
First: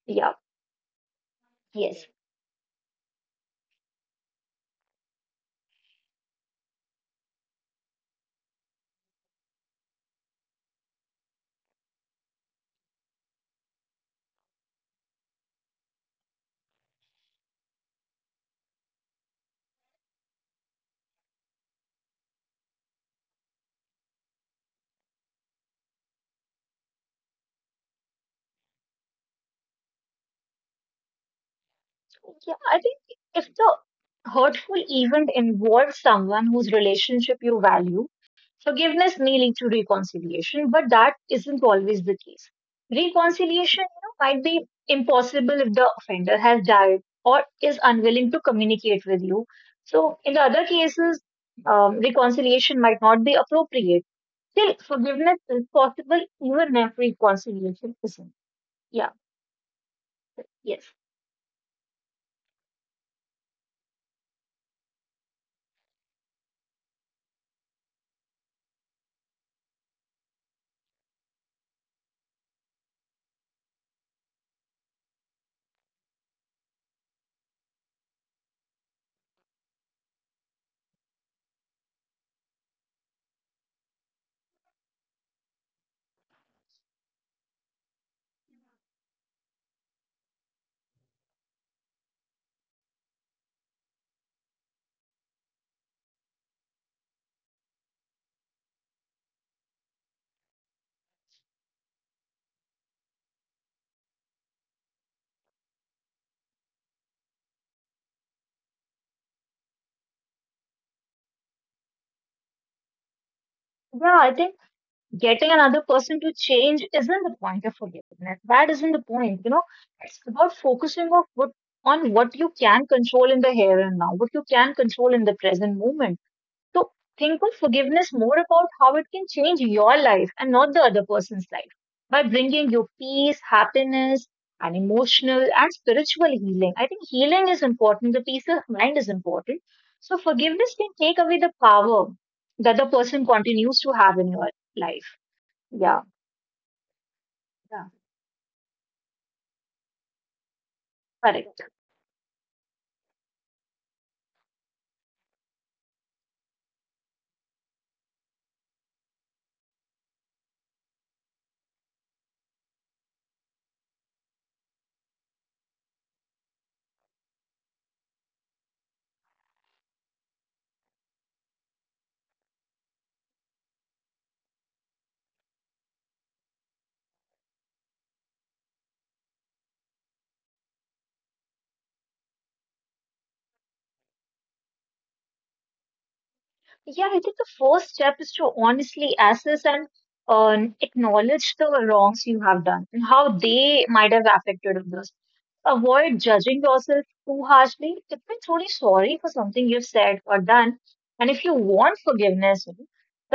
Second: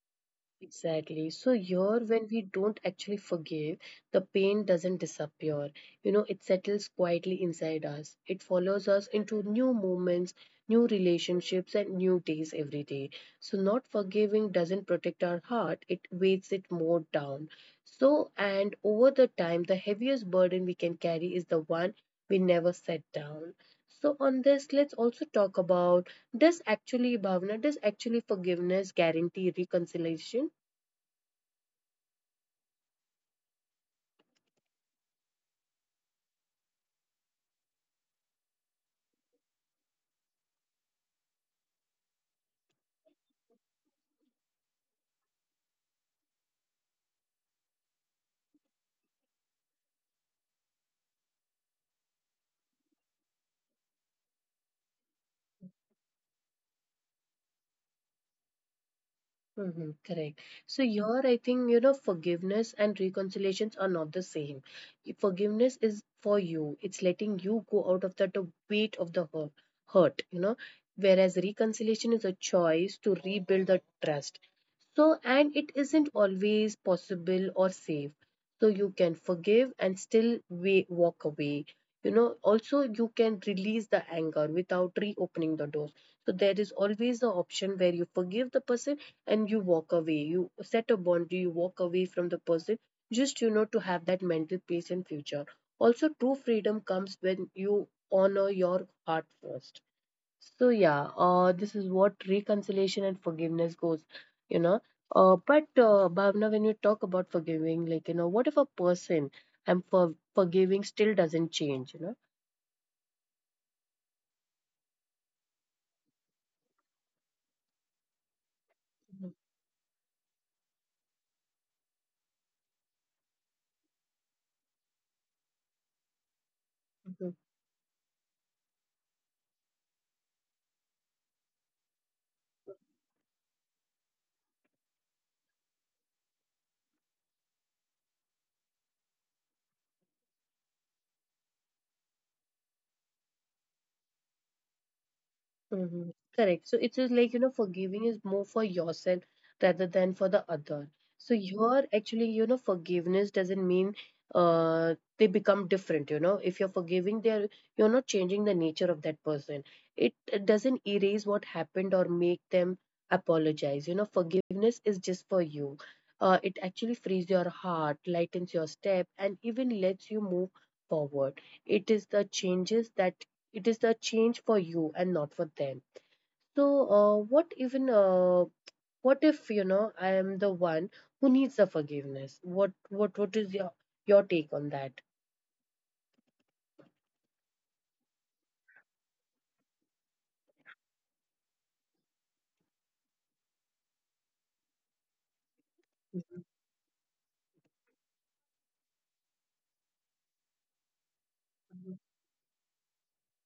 Speaker 2: Yeah,
Speaker 1: Exactly. So here,
Speaker 2: yes.
Speaker 1: when we don't actually forgive, the pain doesn't disappear. You know, it settles quietly inside us. It follows us into new moments, new relationships, and new days every day. So not forgiving doesn't protect our heart. It weighs it more down. So, and over the time, the heaviest burden we can carry is the one we never set down. So on this, let's also talk about does actually, Bhavna, does actually forgiveness guarantee reconciliation?
Speaker 2: Yeah, I think if the hurtful event involves someone whose relationship you value, forgiveness may lead to reconciliation, but that isn't always the case. Reconciliation, you know, might be impossible if the offender has died or is unwilling to communicate with you. So, in the other cases, reconciliation might not be appropriate. Still, forgiveness is possible even if reconciliation isn't. Yeah,
Speaker 1: Mm-hmm, correct.
Speaker 2: yes.
Speaker 1: So here, I think, you know, forgiveness and reconciliations are not the same. Forgiveness is for you. It's letting you go out of that weight of the hurt, you know, whereas reconciliation is a choice to rebuild the trust. So, and it isn't always possible or safe, so you can forgive and still way, walk away. You know, also you can release the anger without reopening the doors. So there is always the option where you forgive the person and you walk away. You set a boundary, you walk away from the person just you know to have that mental peace in future. Also, true freedom comes when you honor your heart first. So this is what reconciliation and forgiveness goes, you know. But Bhavna, when you talk about forgiving, like you know, what if a person I'm for forgiving still doesn't change, you
Speaker 2: Yeah, I think. Getting another person to change isn't the point of forgiveness. That isn't the point.
Speaker 1: know?
Speaker 2: You know, it's about focusing on what you can control in the here and now, what you can control in the present moment. So think of forgiveness more about how it can change your life and not the other person's life, by bringing you peace, happiness, and emotional and spiritual healing. I think healing is important. The peace of mind is important. So forgiveness can take away the power that the person continues to have in your life. Yeah.
Speaker 1: Mhm. Correct. So it is like, you know,
Speaker 2: Yeah.
Speaker 1: forgiving is more for yourself rather than for the other. So
Speaker 2: Correct.
Speaker 1: here, actually, you know, forgiveness doesn't mean they become different, you know. If you're forgiving, they're you're not changing the nature of that person. It doesn't erase what happened or make them apologize. You know, forgiveness is just for you. It actually frees your heart, lightens your step, and even lets you move forward. It is the changes that it is the change for you and not for them. So uh, what even uh, what if you know I am the one who needs the forgiveness, what is your take on that?
Speaker 2: Yeah, I think the first step is to honestly assess and acknowledge the wrongs you have done and how they might have affected others. Avoid
Speaker 1: Mhm,
Speaker 2: judging yourself too harshly. If you're truly sorry for something you've said or done, and if you
Speaker 1: mhm,
Speaker 2: want forgiveness, you know,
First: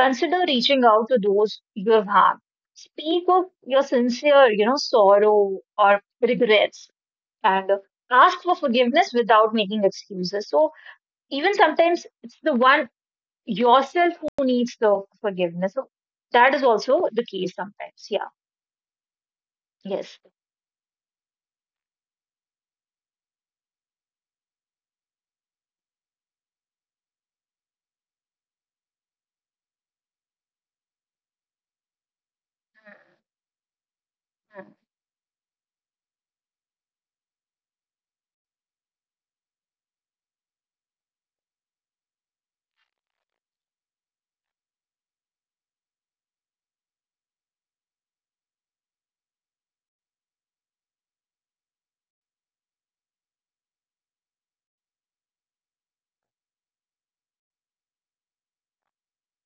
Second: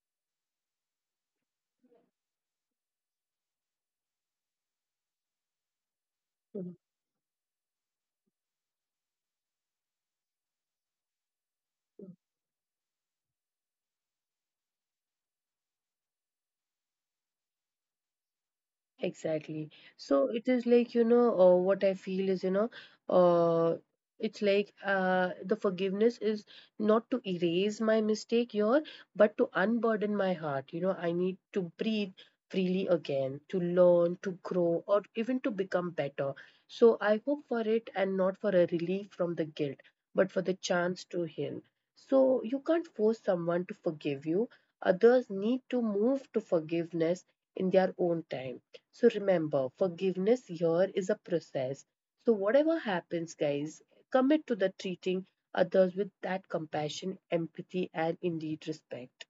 Speaker 2: consider reaching out to those you have harmed. Speak of your sincere, you know, sorrow or
Speaker 1: mhm.
Speaker 2: regrets, and ask for forgiveness without making excuses. So even sometimes it's the one yourself who needs the forgiveness. So that is also the case sometimes. Yeah.
Speaker 1: Exactly.
Speaker 2: Yes.
Speaker 1: So it is like, you know, what I feel is, you know, uh, it's like the forgiveness is not to erase my mistake here, but to unburden my heart. You know, I need to breathe freely again, to learn, to
Speaker 2: Mm.
Speaker 1: grow, or even to become better. So I hope for it and not for a relief from the guilt, but for the chance to heal. So you can't force someone to forgive you. Others need to move to forgiveness in their own time. So remember, forgiveness here is a process. So whatever happens, guys, commit to the treating others with that compassion, empathy, and indeed respect.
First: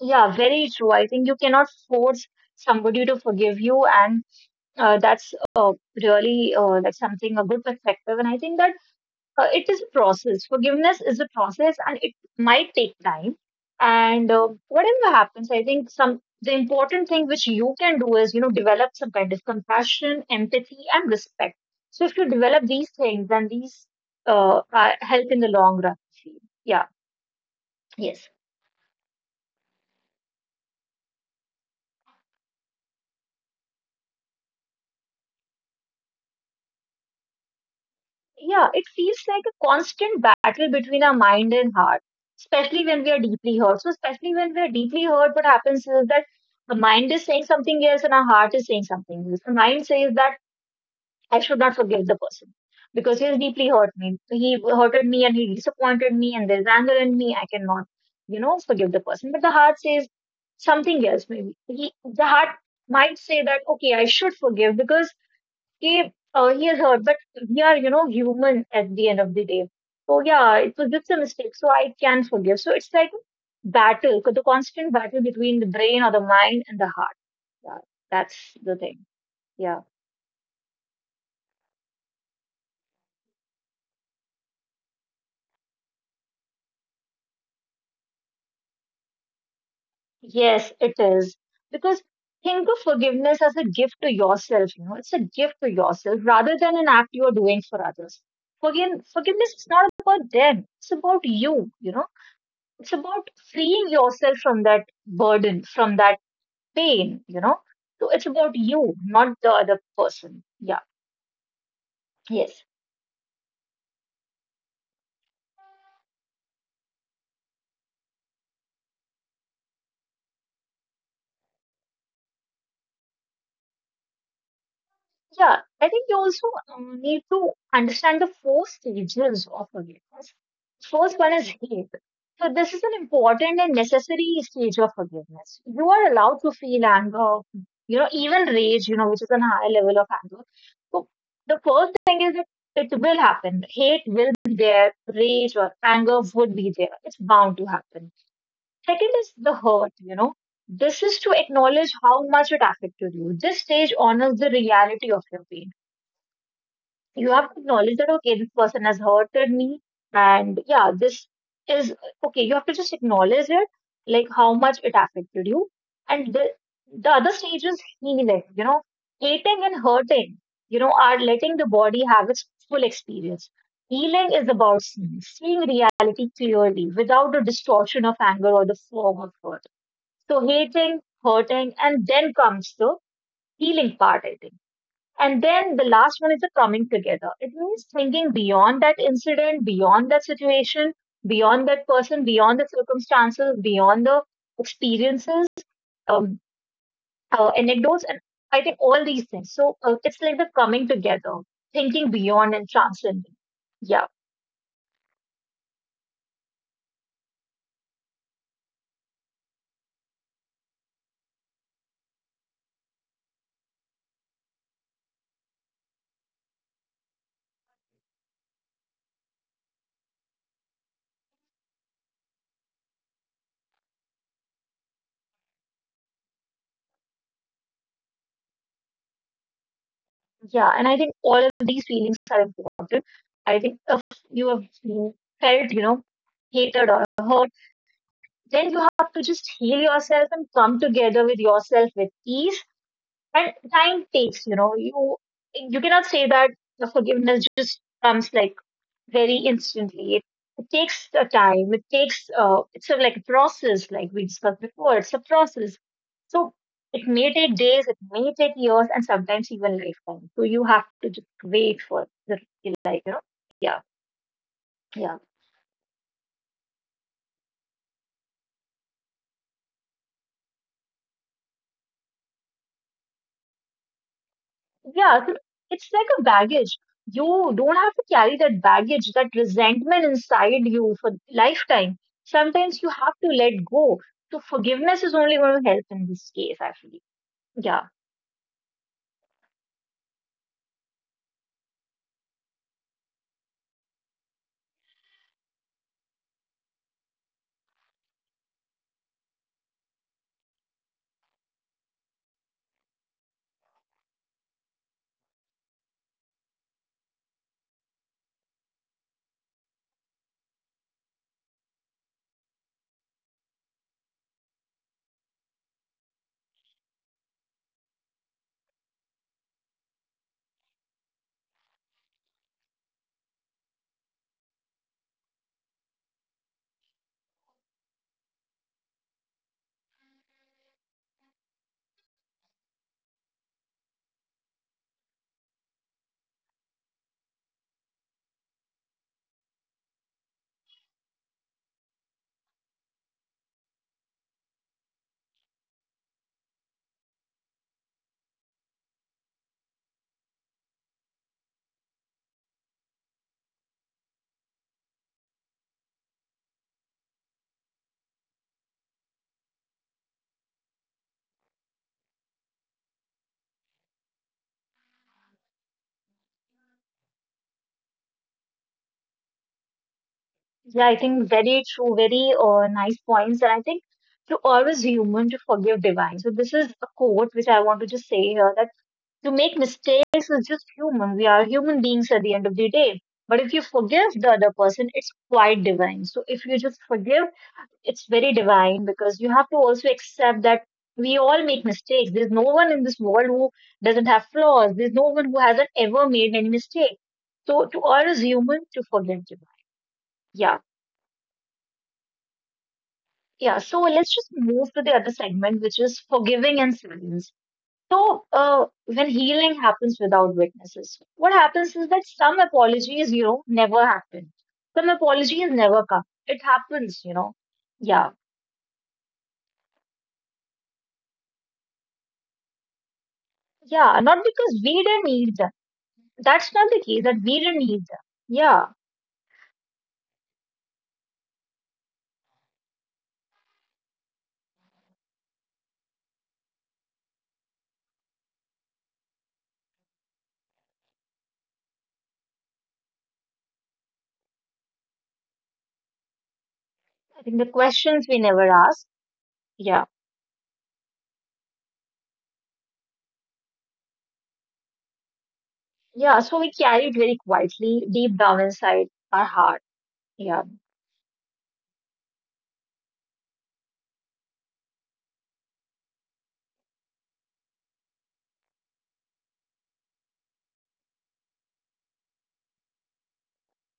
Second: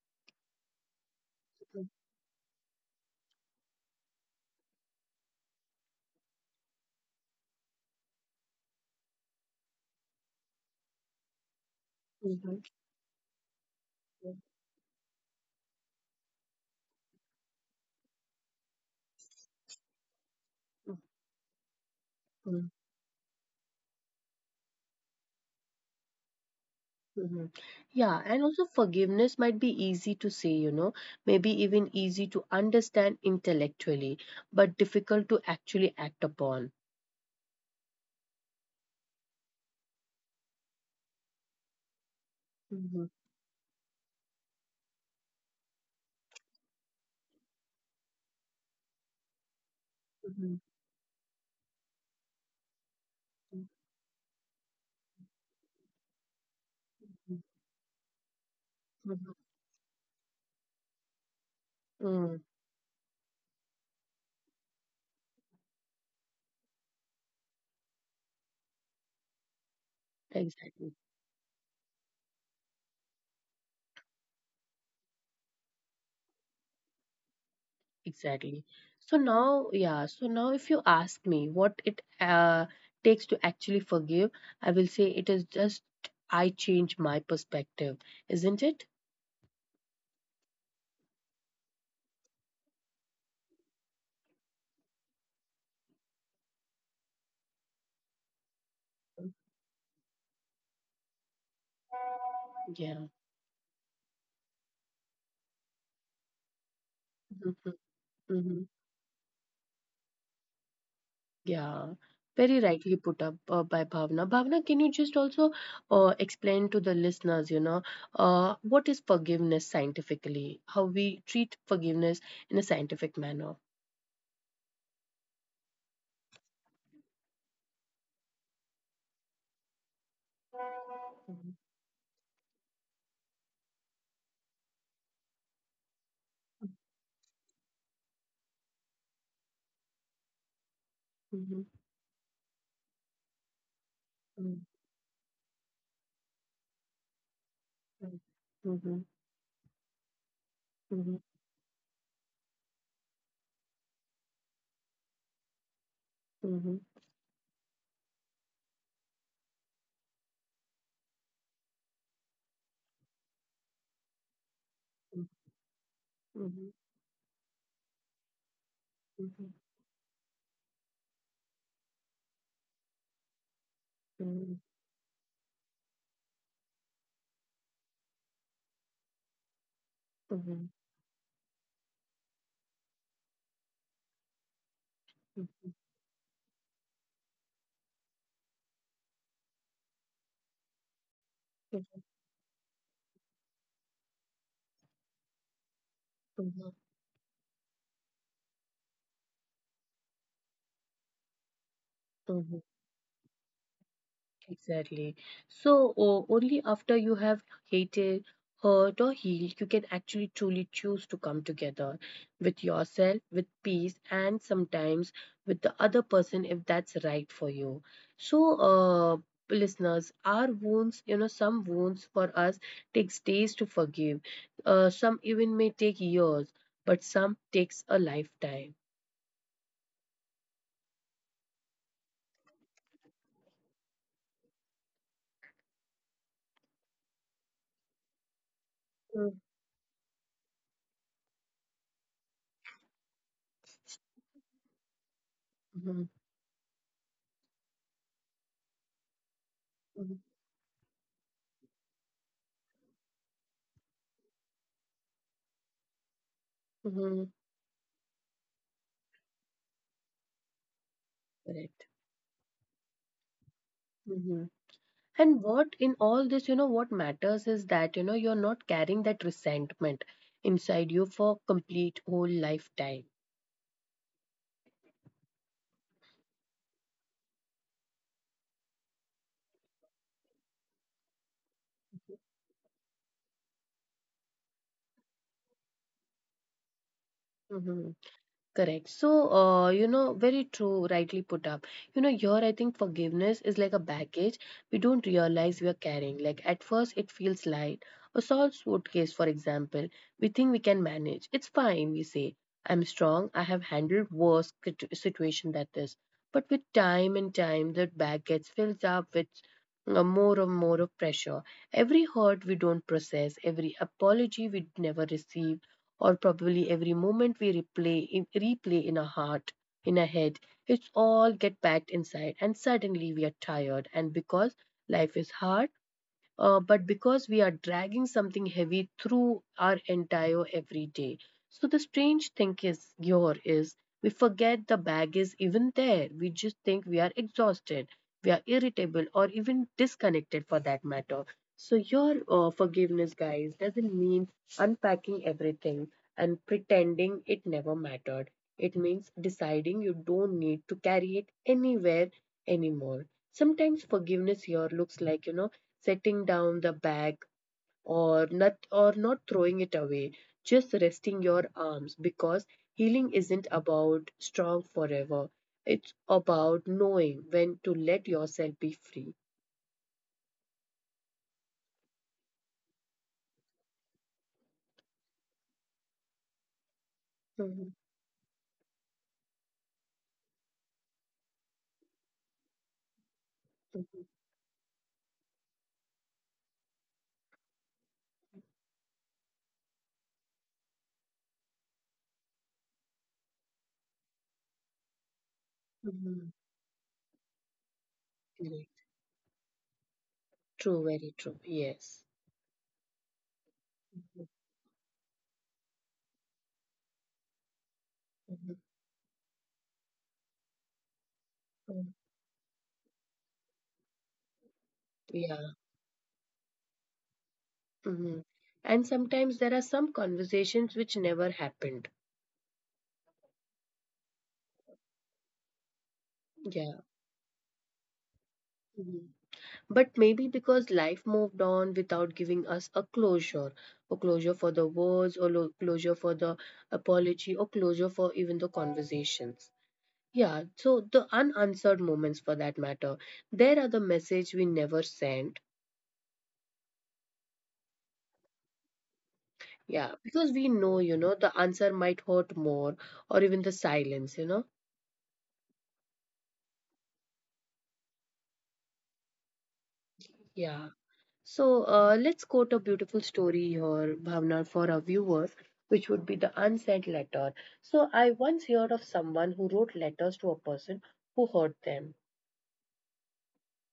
Speaker 2: Yeah. Very true. I think you cannot force somebody to forgive you, and that's really like something a good perspective. And I think that it is a process. Forgiveness is a process, and it
Speaker 1: Mhm.
Speaker 2: might take time. And
Speaker 1: Sure.
Speaker 2: whatever happens, I think some the important thing which you can do is you know develop some kind of compassion, empathy, and respect. So if you develop
Speaker 1: Mhm,
Speaker 2: these things, then these are help in the long run. Yeah.
Speaker 1: mhm. Yeah,
Speaker 2: Yes.
Speaker 1: and also forgiveness might be easy to say, you know, maybe even easy to understand intellectually, but difficult to actually act upon.
Speaker 2: Yeah, it feels like a constant battle between our mind and heart, especially when
Speaker 1: Mhm,
Speaker 2: we are deeply hurt. So, especially when we are deeply hurt, what happens is that the mind is saying something else and our heart is saying something else. The mind says that
Speaker 1: mhm,
Speaker 2: I should not forgive the person because he has deeply
Speaker 1: mhm,
Speaker 2: hurt me. He hurted me and he disappointed me, and there's anger in me. I
Speaker 1: mhm,
Speaker 2: cannot, forgive the person. But
Speaker 1: mhm.
Speaker 2: the heart says something else, maybe. He, the heart
Speaker 1: Mm.
Speaker 2: might say that, okay, I should forgive because he is hurt, but we are, human at the end of the day. So yeah, it was
Speaker 1: Exactly.
Speaker 2: just a mistake. So I can forgive. So it's like battle. So the constant battle between the brain or the mind and the heart. Yeah, that's
Speaker 1: Exactly.
Speaker 2: the thing.
Speaker 1: So
Speaker 2: Yeah.
Speaker 1: now, yeah, so now if you ask me what it takes to actually forgive, I will say it is just I change my perspective, isn't it?
Speaker 2: Yes, it is. Because think of forgiveness as a gift to yourself, you know, it's a gift to yourself rather than an act you are doing for others. Forgive, forgiveness is not about them, it's about you, you know, it's
Speaker 1: Yeah.
Speaker 2: about freeing yourself from that burden, from that pain, you know. So it's about
Speaker 1: Hmm.
Speaker 2: you, not the other person. Yeah.
Speaker 1: Yeah,
Speaker 2: Yes.
Speaker 1: very rightly put up by Bhavana. Bhavana, can you just also explain to the listeners, you know, what is forgiveness scientifically? How we treat forgiveness in a scientific manner.
Speaker 2: Yeah. I think you also need to understand the four stages of forgiveness. First one is hate. So this is an important and necessary stage of forgiveness. You are allowed to feel anger, you know, even rage, you know, which is a higher level of anger. So the first thing is that it will happen. Hate will be there, rage or anger would be there. It's bound to happen. Second is the hurt, you know. This is to acknowledge how much it affected you. This stage honors the reality of your pain. You have to acknowledge that, okay, this person has hurted me. And yeah, this is okay. You have to just acknowledge it, like how much it affected you. And the other stage is healing, you know, hating and hurting, you know, are letting the body have its full experience. Healing is about seeing reality clearly without the distortion of anger or the fog of hurt. So hating, hurting, and then comes the healing part, I think. And then the last one is the coming together. It means thinking beyond that incident, beyond that situation, beyond that person, beyond the circumstances, beyond the experiences, um, anecdotes, and I think all these things. So it's like the coming together, thinking beyond and transcending. Yeah,
Speaker 1: Exactly. So, only after you have hated, hurt, or healed, you can actually truly choose to come together with yourself, with peace, and sometimes with the other person if that's right for you. So, listeners, our wounds, you know, some wounds for us takes days to forgive. Some even may take years, but some takes a lifetime.
Speaker 2: yeah. And I think all of these feelings are important. I think if you have felt, you know, hated or hurt, then you have to just heal yourself and come together with yourself with ease and time takes, you know, you
Speaker 1: Mm-hmm.
Speaker 2: cannot say that the forgiveness just comes like very instantly. It takes a time. It takes it's a, like a process, like we discussed before, it's a process, so it
Speaker 1: Hmm.
Speaker 2: may take days, it may take years, and sometimes even lifetime. So you have to just
Speaker 1: Correct.
Speaker 2: wait for the, like, you know, yeah,
Speaker 1: Mhm.
Speaker 2: yeah.
Speaker 1: And what in all this, you know, what matters is that, you know, you're not carrying that resentment inside you for complete whole lifetime.
Speaker 2: Yeah, so it's like a baggage. You don't have to carry that baggage, that resentment inside you for lifetime. Sometimes you have to let go. So forgiveness is only going to help in this case, actually. Yeah.
Speaker 1: Mhm. Correct. So, you know, very true, rightly put up. You know, here I think forgiveness is like a baggage we don't realize we are carrying. Like at first, it feels light. A small suitcase, for example, we think we can manage. It's fine, we say. I'm strong. I have handled worse situation than this. But with time and time, that bag gets filled up with more and more of pressure. Every hurt we don't process, every apology we never receive, or probably every moment we replay in our heart, in our head. It's all get packed inside, and suddenly we are tired. And because life is hard, but because we are dragging something heavy through our entire everyday. So the strange thing is here is we forget the bag is even there. We just think we are exhausted, we are irritable, or even disconnected for that matter. So your forgiveness, guys, doesn't mean unpacking everything and pretending it never mattered. It means deciding you don't need to carry it anywhere anymore. Sometimes forgiveness here looks like, you know, setting down the bag or not throwing it away, just resting your arms because healing isn't about strong forever. It's about knowing when to let yourself be free.
Speaker 2: Yeah, I think very true, very nice points. And I think to always human to forgive divine. So this is a quote which I
Speaker 1: Mhm,
Speaker 2: want to just say here, that to make mistakes is just human. We are human beings at the end of the day. But if you
Speaker 1: mhm,
Speaker 2: forgive the other person, it's quite divine. So if you just forgive, it's very divine, because you have to also accept that we all make mistakes. There's no one in this world who doesn't have flaws. There's no one who hasn't ever
Speaker 1: mhm.
Speaker 2: made any mistake. So to all is human
Speaker 1: Correct.
Speaker 2: to forgive divine. Yeah.
Speaker 1: True, very true. Yes.
Speaker 2: Yeah. So let's
Speaker 1: Mhm,
Speaker 2: just move to the other segment, which is forgiving and silence. So
Speaker 1: mhm,
Speaker 2: when healing happens without witnesses, what happens is
Speaker 1: mhm.
Speaker 2: that some apologies, you know, never happen. Some apologies
Speaker 1: Yeah.
Speaker 2: never come. It happens, you know. Yeah.
Speaker 1: Mhm. And sometimes there are some conversations which never happened.
Speaker 2: Yeah. Not because we didn't need them. That's not the
Speaker 1: Yeah.
Speaker 2: case, that we didn't need them. Yeah,
Speaker 1: But maybe because life moved on without giving us a closure, or closure for the words, or closure for the apology, or closure for even the conversations. Yeah, so the unanswered moments for that matter, there are the message we never sent.
Speaker 2: I think the questions we never asked. Yeah,
Speaker 1: Yeah, because we know, you know, the answer might hurt more, or even the silence, you know.
Speaker 2: yeah. So we carried very quietly, deep down inside our heart. Yeah.
Speaker 1: Yeah. So let's quote a beautiful story here, Bhavna, for our viewers, which would be the unsent letter. So I once heard of someone who wrote letters to a person who hurt them.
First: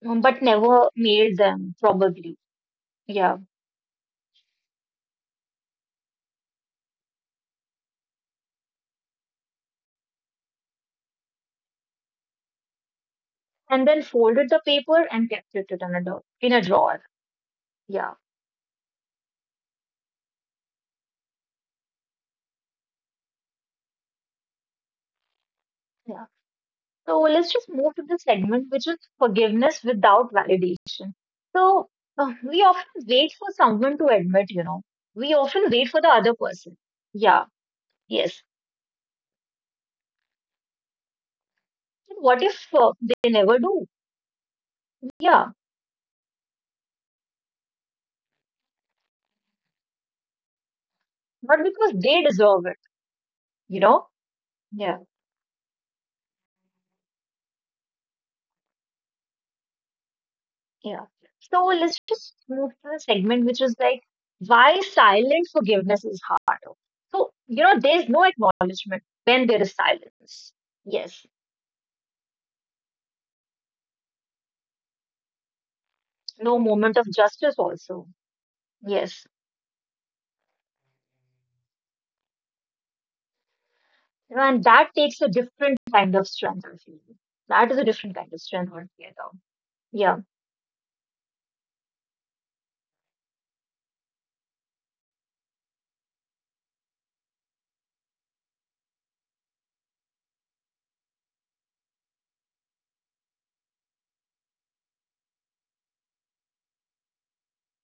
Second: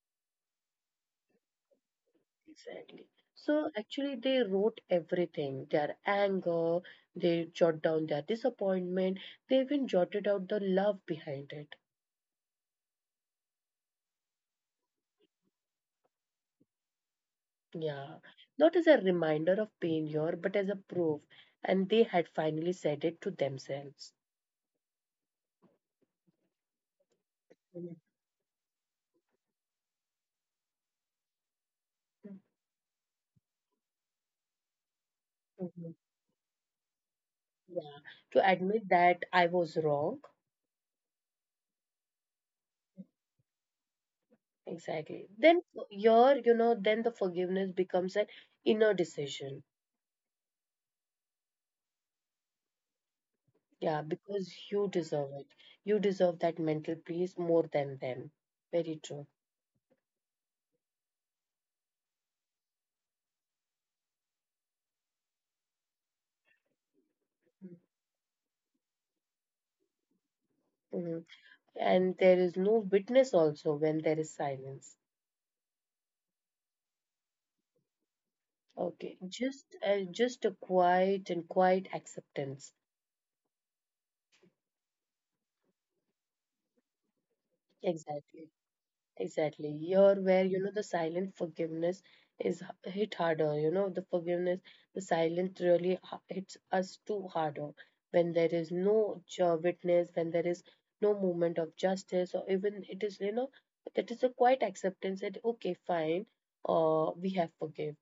Speaker 2: But never mailed them, probably.
Speaker 1: Exactly.
Speaker 2: Yeah,
Speaker 1: So actually, they wrote everything their anger, they jot down their disappointment, they even jotted out the love behind it.
Speaker 2: and then folded the paper and kept it in a drawer. In a drawer.
Speaker 1: Yeah.
Speaker 2: Yeah,
Speaker 1: Not as a reminder of pain here, but as a proof. And they had finally said it to themselves.
Speaker 2: yeah. So let's just move to the segment which is forgiveness without validation. So we often wait for someone to admit, you know, we often
Speaker 1: Mhm.
Speaker 2: wait for the other person. Yeah.
Speaker 1: Yeah, to
Speaker 2: Yes.
Speaker 1: admit that I was wrong.
Speaker 2: And what if they never do?
Speaker 1: Exactly.
Speaker 2: Yeah,
Speaker 1: Then your, you know, then the forgiveness becomes an inner decision.
Speaker 2: not because they deserve it, you
Speaker 1: Yeah,
Speaker 2: know?
Speaker 1: because you
Speaker 2: Yeah,
Speaker 1: deserve it. You deserve that mental peace more than them. Very true.
Speaker 2: yeah. So let's just move to the segment which is like why silent forgiveness is harder. So, you know, there's no acknowledgement when there is silence.
Speaker 1: Hmm.
Speaker 2: Yes,
Speaker 1: And there is no witness also when there is silence.
Speaker 2: no moment of justice also.
Speaker 1: Okay,
Speaker 2: Yes,
Speaker 1: just a quiet and quiet acceptance.
Speaker 2: you know, and that takes a different kind of strength, I feel. That is a different
Speaker 1: Exactly.
Speaker 2: kind of strength altogether.
Speaker 1: Exactly. Here
Speaker 2: Yeah.
Speaker 1: where, you know, the silent forgiveness is hit harder, you know, the forgiveness, the silence really hits us too harder when there is no witness, when there is no movement of justice, or even it is, you know, that is a quiet acceptance that, okay, fine, we have forgiven.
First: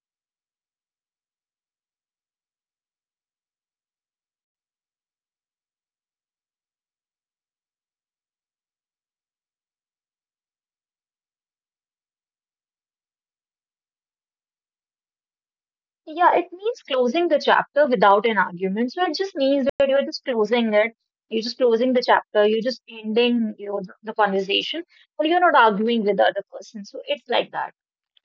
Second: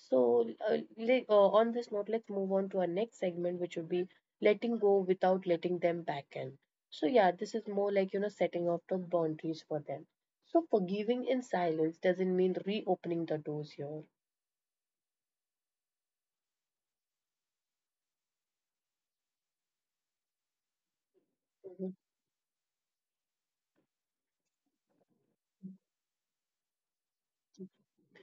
Speaker 1: So, on this note, let's move on to our next segment, which would be letting go without letting them back in. So, yeah, this is more like, you know, setting up the boundaries for them. So forgiving in silence doesn't mean reopening the doors here.
Speaker 2: Yeah, it means closing the chapter without an argument. So it just means that you're just closing it. You're just closing
Speaker 1: Mhm.
Speaker 2: the chapter. You're just ending, you know, the conversation, but you're not arguing with the other person. So it's like that.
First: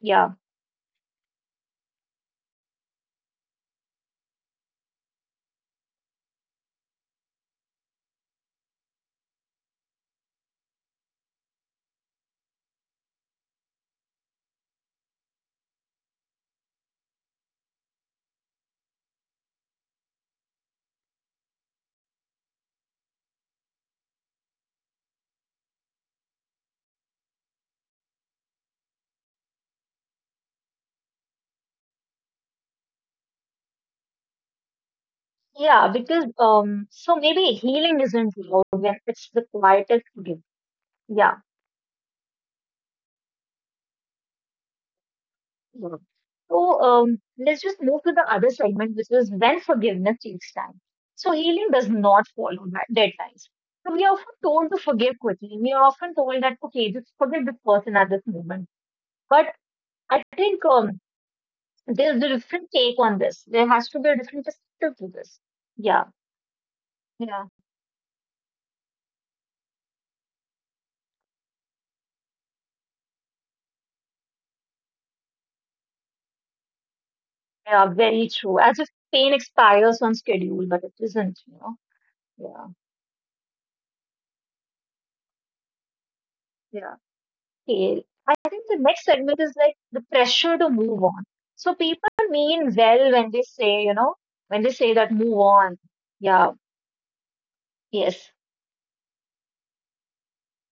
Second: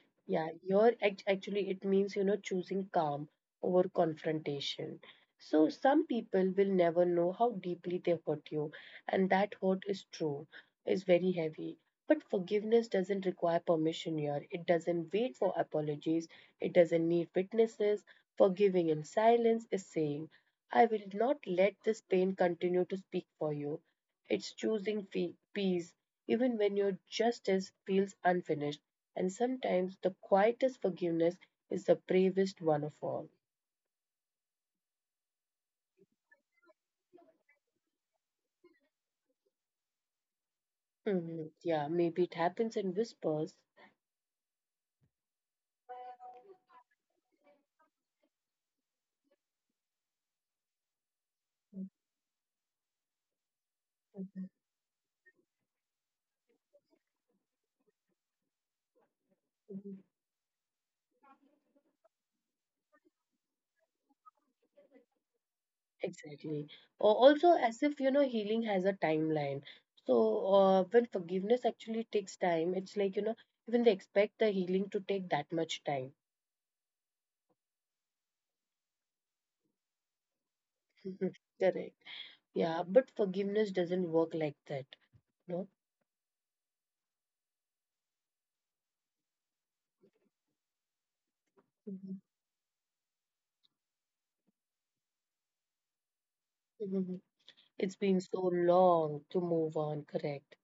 Speaker 2: Yeah.
Speaker 1: Yeah, here actually it means, you know, choosing calm over confrontation. So some people will never know how deeply they hurt you, and that hurt is true, is very heavy. But forgiveness doesn't require permission here. It doesn't wait for apologies. It doesn't need witnesses. Forgiving in silence is saying, I will not let this pain continue to speak for you. It's choosing peace, even when your justice feels unfinished. And sometimes the quietest forgiveness is the bravest one of all.
Speaker 2: Yeah, because so maybe healing isn't loud when it's the quietest gift. Yeah.
Speaker 1: Mhm. Yeah, maybe it happens in whispers.
Speaker 2: Yeah. So let's just move to the other segment, which is when forgiveness takes time. So healing does not follow that deadlines. So we are often told to forgive quickly. We are often told that okay, just forgive this person at this moment. But I
Speaker 1: Mhm.
Speaker 2: think there's a different take on this. There has to be a different perspective to this. Yeah,
Speaker 1: Exactly. Or
Speaker 2: yeah,
Speaker 1: also, as if you know, healing has a timeline. So, when forgiveness actually takes time, it's like you know, even they expect the healing to take that much time.
Speaker 2: yeah. Very true. As if pain expires on schedule, but it isn't. You know.
Speaker 1: Correct.
Speaker 2: Yeah.
Speaker 1: Yeah, but forgiveness doesn't work like that. No.
Speaker 2: Yeah. Scale, I think the next segment is like the pressure to move on. So people
Speaker 1: Mhm.
Speaker 2: mean well when they say, you know, when they say that move on. Yeah,
Speaker 1: Mhm. It's been
Speaker 2: yes.
Speaker 1: so long to move on, correct?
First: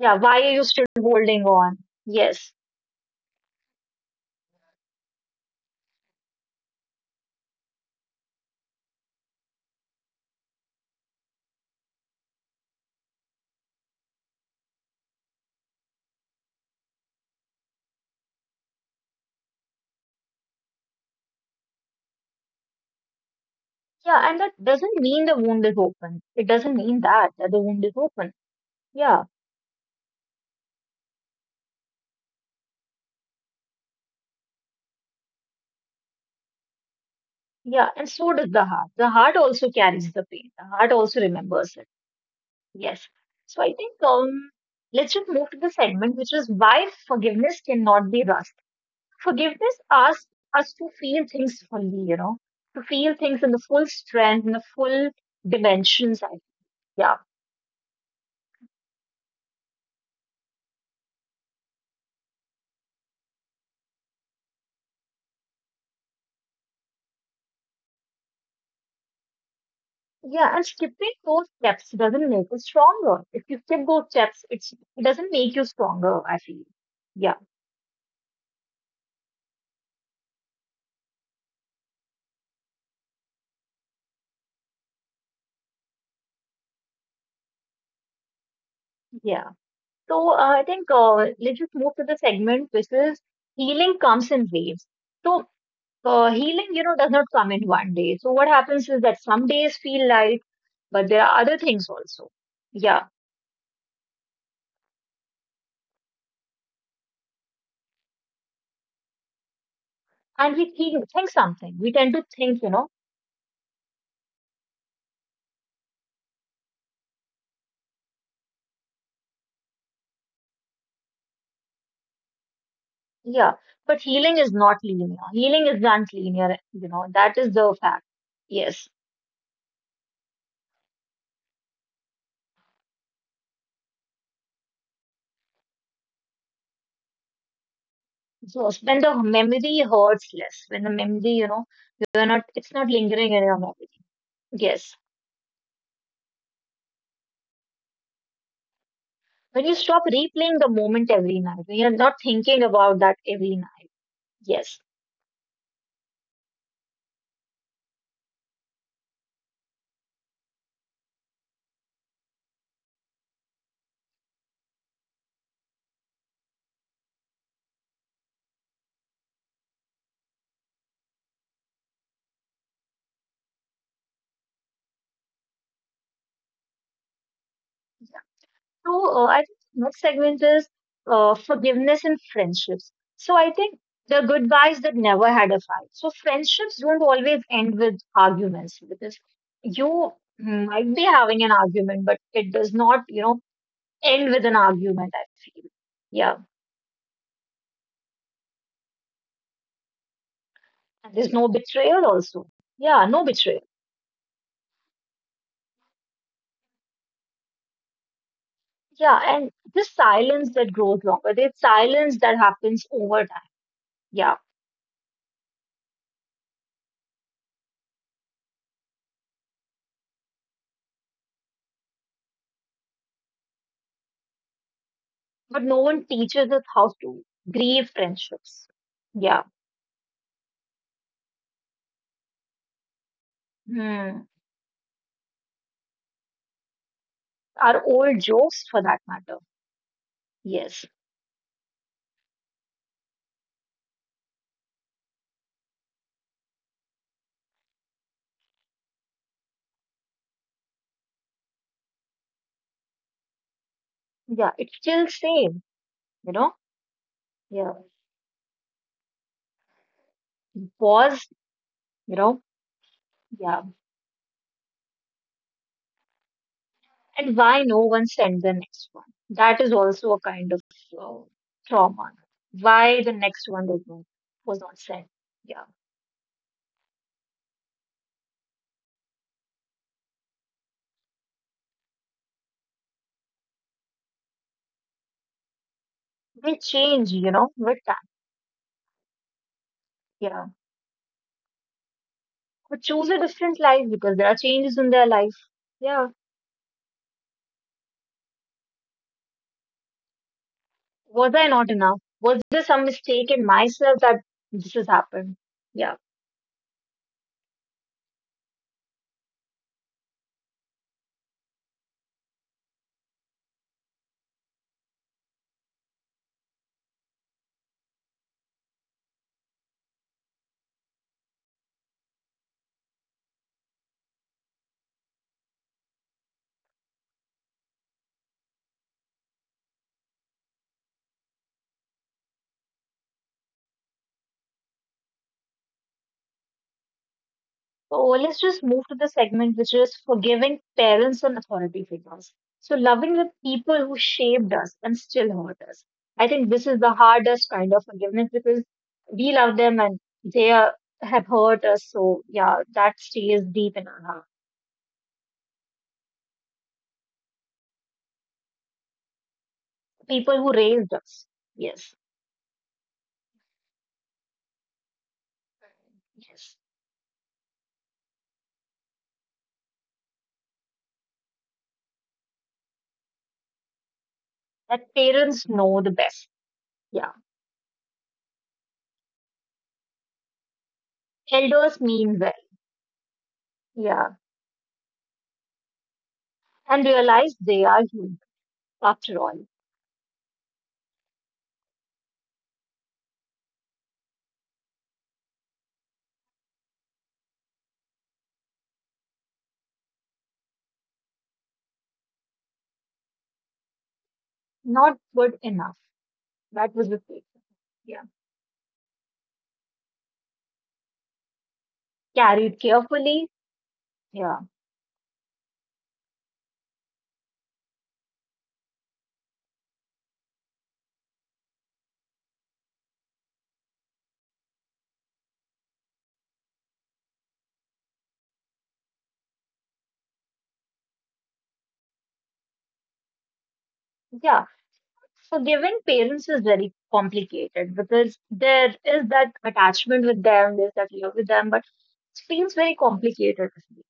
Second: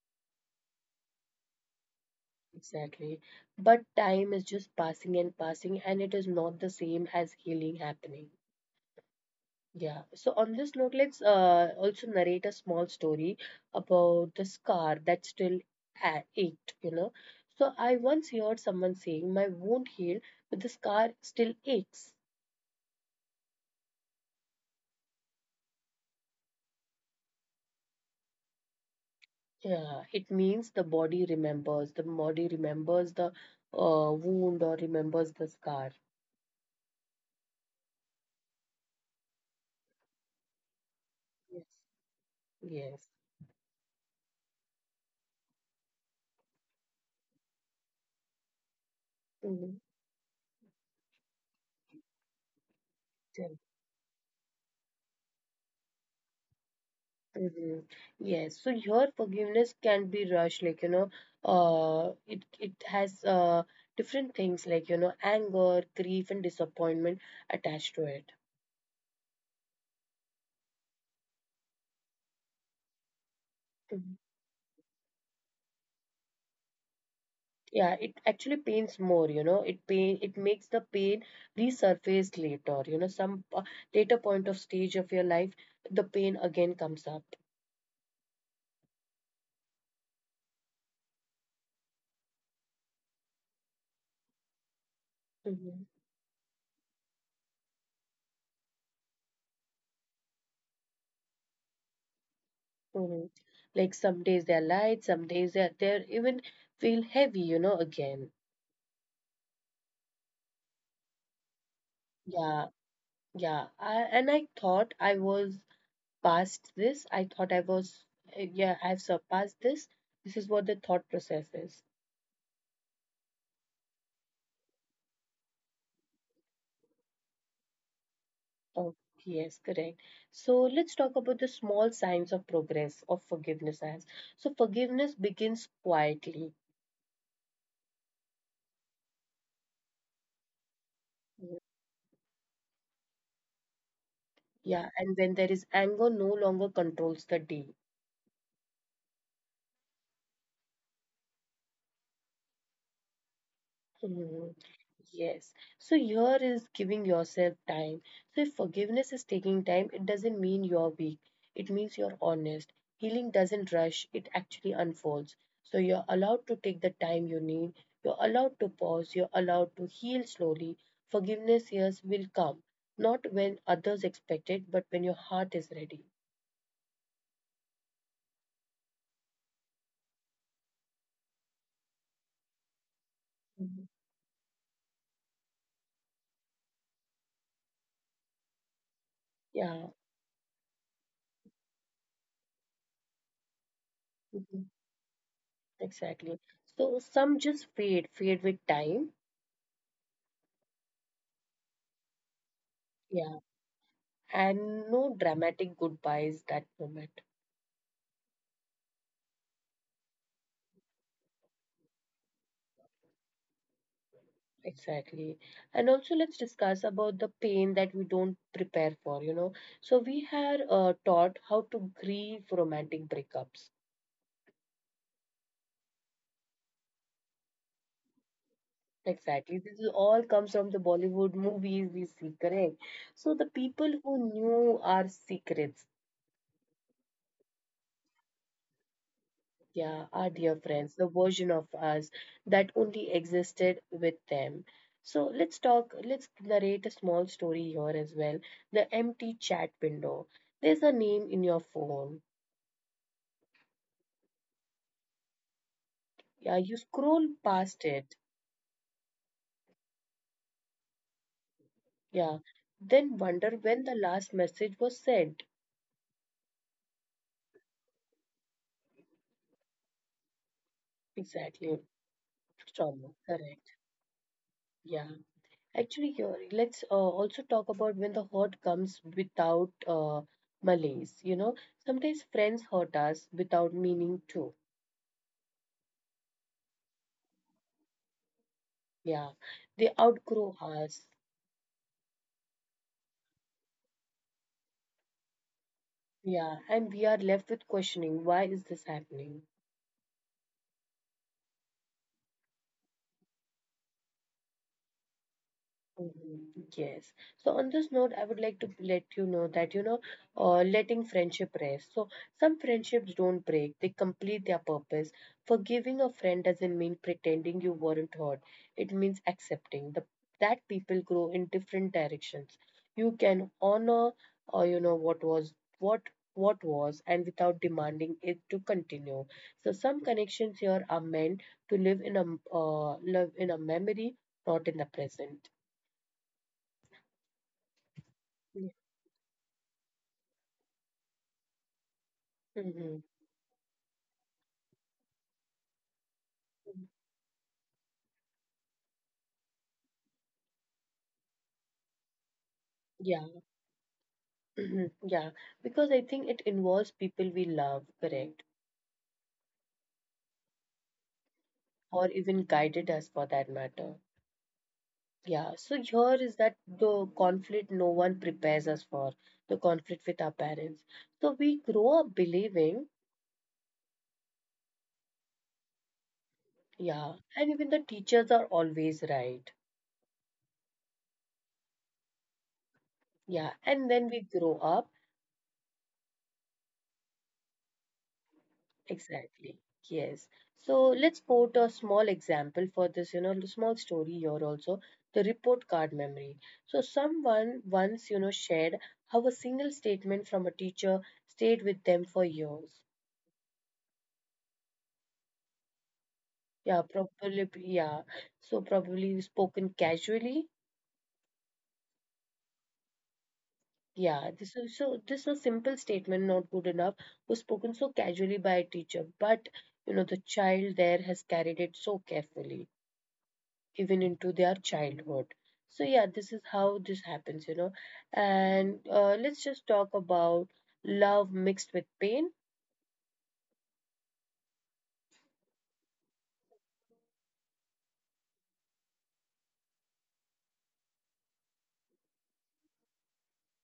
Speaker 2: Yeah, why are you still holding on? Yes.
Speaker 1: Exactly. But time is just passing and passing, and it is not the same as healing happening. Yeah. So on this note, let's also narrate a small story about the scar that still ached, you know. So I once heard someone saying, My wound healed, but the scar still aches.
Speaker 2: Yeah, and that doesn't mean the wound is open. It doesn't mean that, that the wound is open. Yeah,
Speaker 1: Yeah, it means the body remembers. The body remembers the wound or remembers the scar.
Speaker 2: yeah. And so does the heart. The heart also carries the pain. The heart also
Speaker 1: Yes.
Speaker 2: remembers it.
Speaker 1: Yes.
Speaker 2: Yes. So I think let's just move to the segment, which is why forgiveness cannot be rushed.
Speaker 1: Mhm.
Speaker 2: Forgiveness asks us to feel things fully, you know, to feel things in the full strength, in the full dimensions. I- Yeah.
Speaker 1: Mhm. Yes, so your forgiveness can be rushed, like you know, it has different things like you know, anger, grief, and disappointment attached to it.
Speaker 2: Yeah. And skipping those steps doesn't make us stronger. If you skip those
Speaker 1: Mhm.
Speaker 2: steps, it's, it doesn't make you stronger, I feel. Yeah.
Speaker 1: Yeah, it actually pains more, you know, it makes the pain resurface later, you know, later point of stage of your life, the pain again comes up.
Speaker 2: Yeah. So I think let's just move to the segment, which is healing comes in waves. So
Speaker 1: Mhm.
Speaker 2: healing, you know, does not come in one day. So what happens is that some days feel light, but there are other things also. Yeah.
Speaker 1: Mhm. Like some days they're light, some days they're even feel heavy, you know, again.
Speaker 2: And we think something. We tend to think, you
Speaker 1: Yeah,
Speaker 2: know,
Speaker 1: Yeah, and I thought I was past this. I thought I was, yeah, I've surpassed this. This is what the thought process is.
Speaker 2: yeah, but healing is not linear. Healing is not linear, you know, that is the fact. Yes.
Speaker 1: Oh, yes, correct. So let's talk about the small signs of progress of forgiveness as. So forgiveness begins quietly.
Speaker 2: So when the memory hurts less, when the memory, you know, you're not, it's not lingering in your memory. Yes.
Speaker 1: Yeah, and when there is anger, no longer controls the day.
Speaker 2: When you stop replaying the moment every night, when you're not thinking about that every night.
Speaker 1: Mhm.
Speaker 2: Yes.
Speaker 1: Yes. So here is giving yourself time. So if forgiveness is taking time, it doesn't mean you're weak. It means you're honest. Healing doesn't rush, it actually unfolds. So you're allowed to take the time you need. You're allowed to pause. You're allowed to heal slowly. Forgiveness years will come, not when others expect it, but when your heart is ready.
Speaker 2: So I think next segment is forgiveness and friendships. So I think
Speaker 1: Mhm.
Speaker 2: the good guys that never had a fight. So friendships don't always end with arguments because
Speaker 1: Yeah,
Speaker 2: you might be having an argument, but it does not, you know, end with an
Speaker 1: mhm,
Speaker 2: argument, I feel. Yeah.
Speaker 1: exactly. So some just fade with time.
Speaker 2: And there's no betrayal also. Yeah, no
Speaker 1: Yeah,
Speaker 2: betrayal.
Speaker 1: and no dramatic goodbyes that moment.
Speaker 2: Yeah, and this silence that grows longer, there's silence that happens over time. Yeah.
Speaker 1: Exactly. And also let's discuss about the pain that we don't prepare for, you know. So we are taught how to grieve romantic breakups.
Speaker 2: But no one teaches us how to grieve friendships. Yeah.
Speaker 1: Exactly, this is all comes from the Bollywood movies we see, correct. So the people
Speaker 2: Hmm.
Speaker 1: who knew our secrets.
Speaker 2: Our old jokes for that matter.
Speaker 1: Yeah, our dear
Speaker 2: Yes.
Speaker 1: friends, the version of us that only existed with them. So let's narrate a small story here as well. The empty chat window. There's a name in your phone.
Speaker 2: Yeah, it's still same, you know?
Speaker 1: Yeah, you scroll
Speaker 2: Yeah.
Speaker 1: past it.
Speaker 2: Pause, you know?
Speaker 1: Yeah, then
Speaker 2: Yeah.
Speaker 1: wonder when the last message was sent.
Speaker 2: And why no one sent the next one? That is also a kind of uh,
Speaker 1: Exactly.
Speaker 2: trauma. Why the
Speaker 1: Trauma,
Speaker 2: next one did
Speaker 1: correct.
Speaker 2: not, was not sent?
Speaker 1: Yeah.
Speaker 2: Yeah.
Speaker 1: Actually, Gauri, let's also talk about when the hurt comes without malice. You know, sometimes friends hurt us without meaning to.
Speaker 2: They change, you know, with time.
Speaker 1: Yeah, they
Speaker 2: Yeah.
Speaker 1: outgrow us.
Speaker 2: Or choose a different life because there are changes in their life. Yeah.
Speaker 1: Yeah, and we are left with questioning, why is this happening?
Speaker 2: Was I not enough? Was there some mistake in myself that this has happened? Yeah.
Speaker 1: Mhm. Yes. So on this note, I would like to let you know that, you know, letting friendship rest. So some friendships don't break, they complete their purpose. Forgiving a friend doesn't mean pretending you weren't hurt. It means accepting that people grow in different directions. You can honor, or you know, what, what was, and without demanding it to continue. So some connections here are meant to live in live in a memory, not in the present.
Speaker 2: So let's just move to the segment which is forgiving parents and authority figures. So
Speaker 1: Mm-hmm.
Speaker 2: loving the people who shaped us and still hurt us. I think this is the hardest kind of forgiveness because we love them and they are, have hurt us. So yeah, that
Speaker 1: Yeah,
Speaker 2: stays deep in our heart.
Speaker 1: mhm, yeah, because I think it involves people we love, correct,
Speaker 2: People who raised us. Yes,
Speaker 1: or even guided us for that matter. Yeah, so here
Speaker 2: yes.
Speaker 1: is that the conflict no one prepares us for, the conflict with our parents. So we grow up believing,
Speaker 2: That parents know the best. Yeah.
Speaker 1: yeah, and even the teachers are always right.
Speaker 2: Elders mean well.
Speaker 1: Yeah,
Speaker 2: Yeah.
Speaker 1: and then we grow up.
Speaker 2: And realize they are human after all.
Speaker 1: Exactly. Yes. So let's put a small example for this, you know, small story here also, the report card memory. So someone once, you know, shared how a single statement from a teacher stayed with them for years.
Speaker 2: Not good enough. That was
Speaker 1: Yeah,
Speaker 2: the thing.
Speaker 1: probably, yeah. So probably spoken casually.
Speaker 2: Carried carefully.
Speaker 1: Yeah,
Speaker 2: Yeah,
Speaker 1: this was simple statement, not good enough, was spoken so casually by a teacher, but you know, the child there has carried it so carefully, even into their childhood. So yeah, this is how this happens, you know. And let's just talk about love mixed with pain.
Speaker 2: yeah. Forgiving parents is very complicated because there is that attachment with them, there's that love with them, but it feels very complicated to me.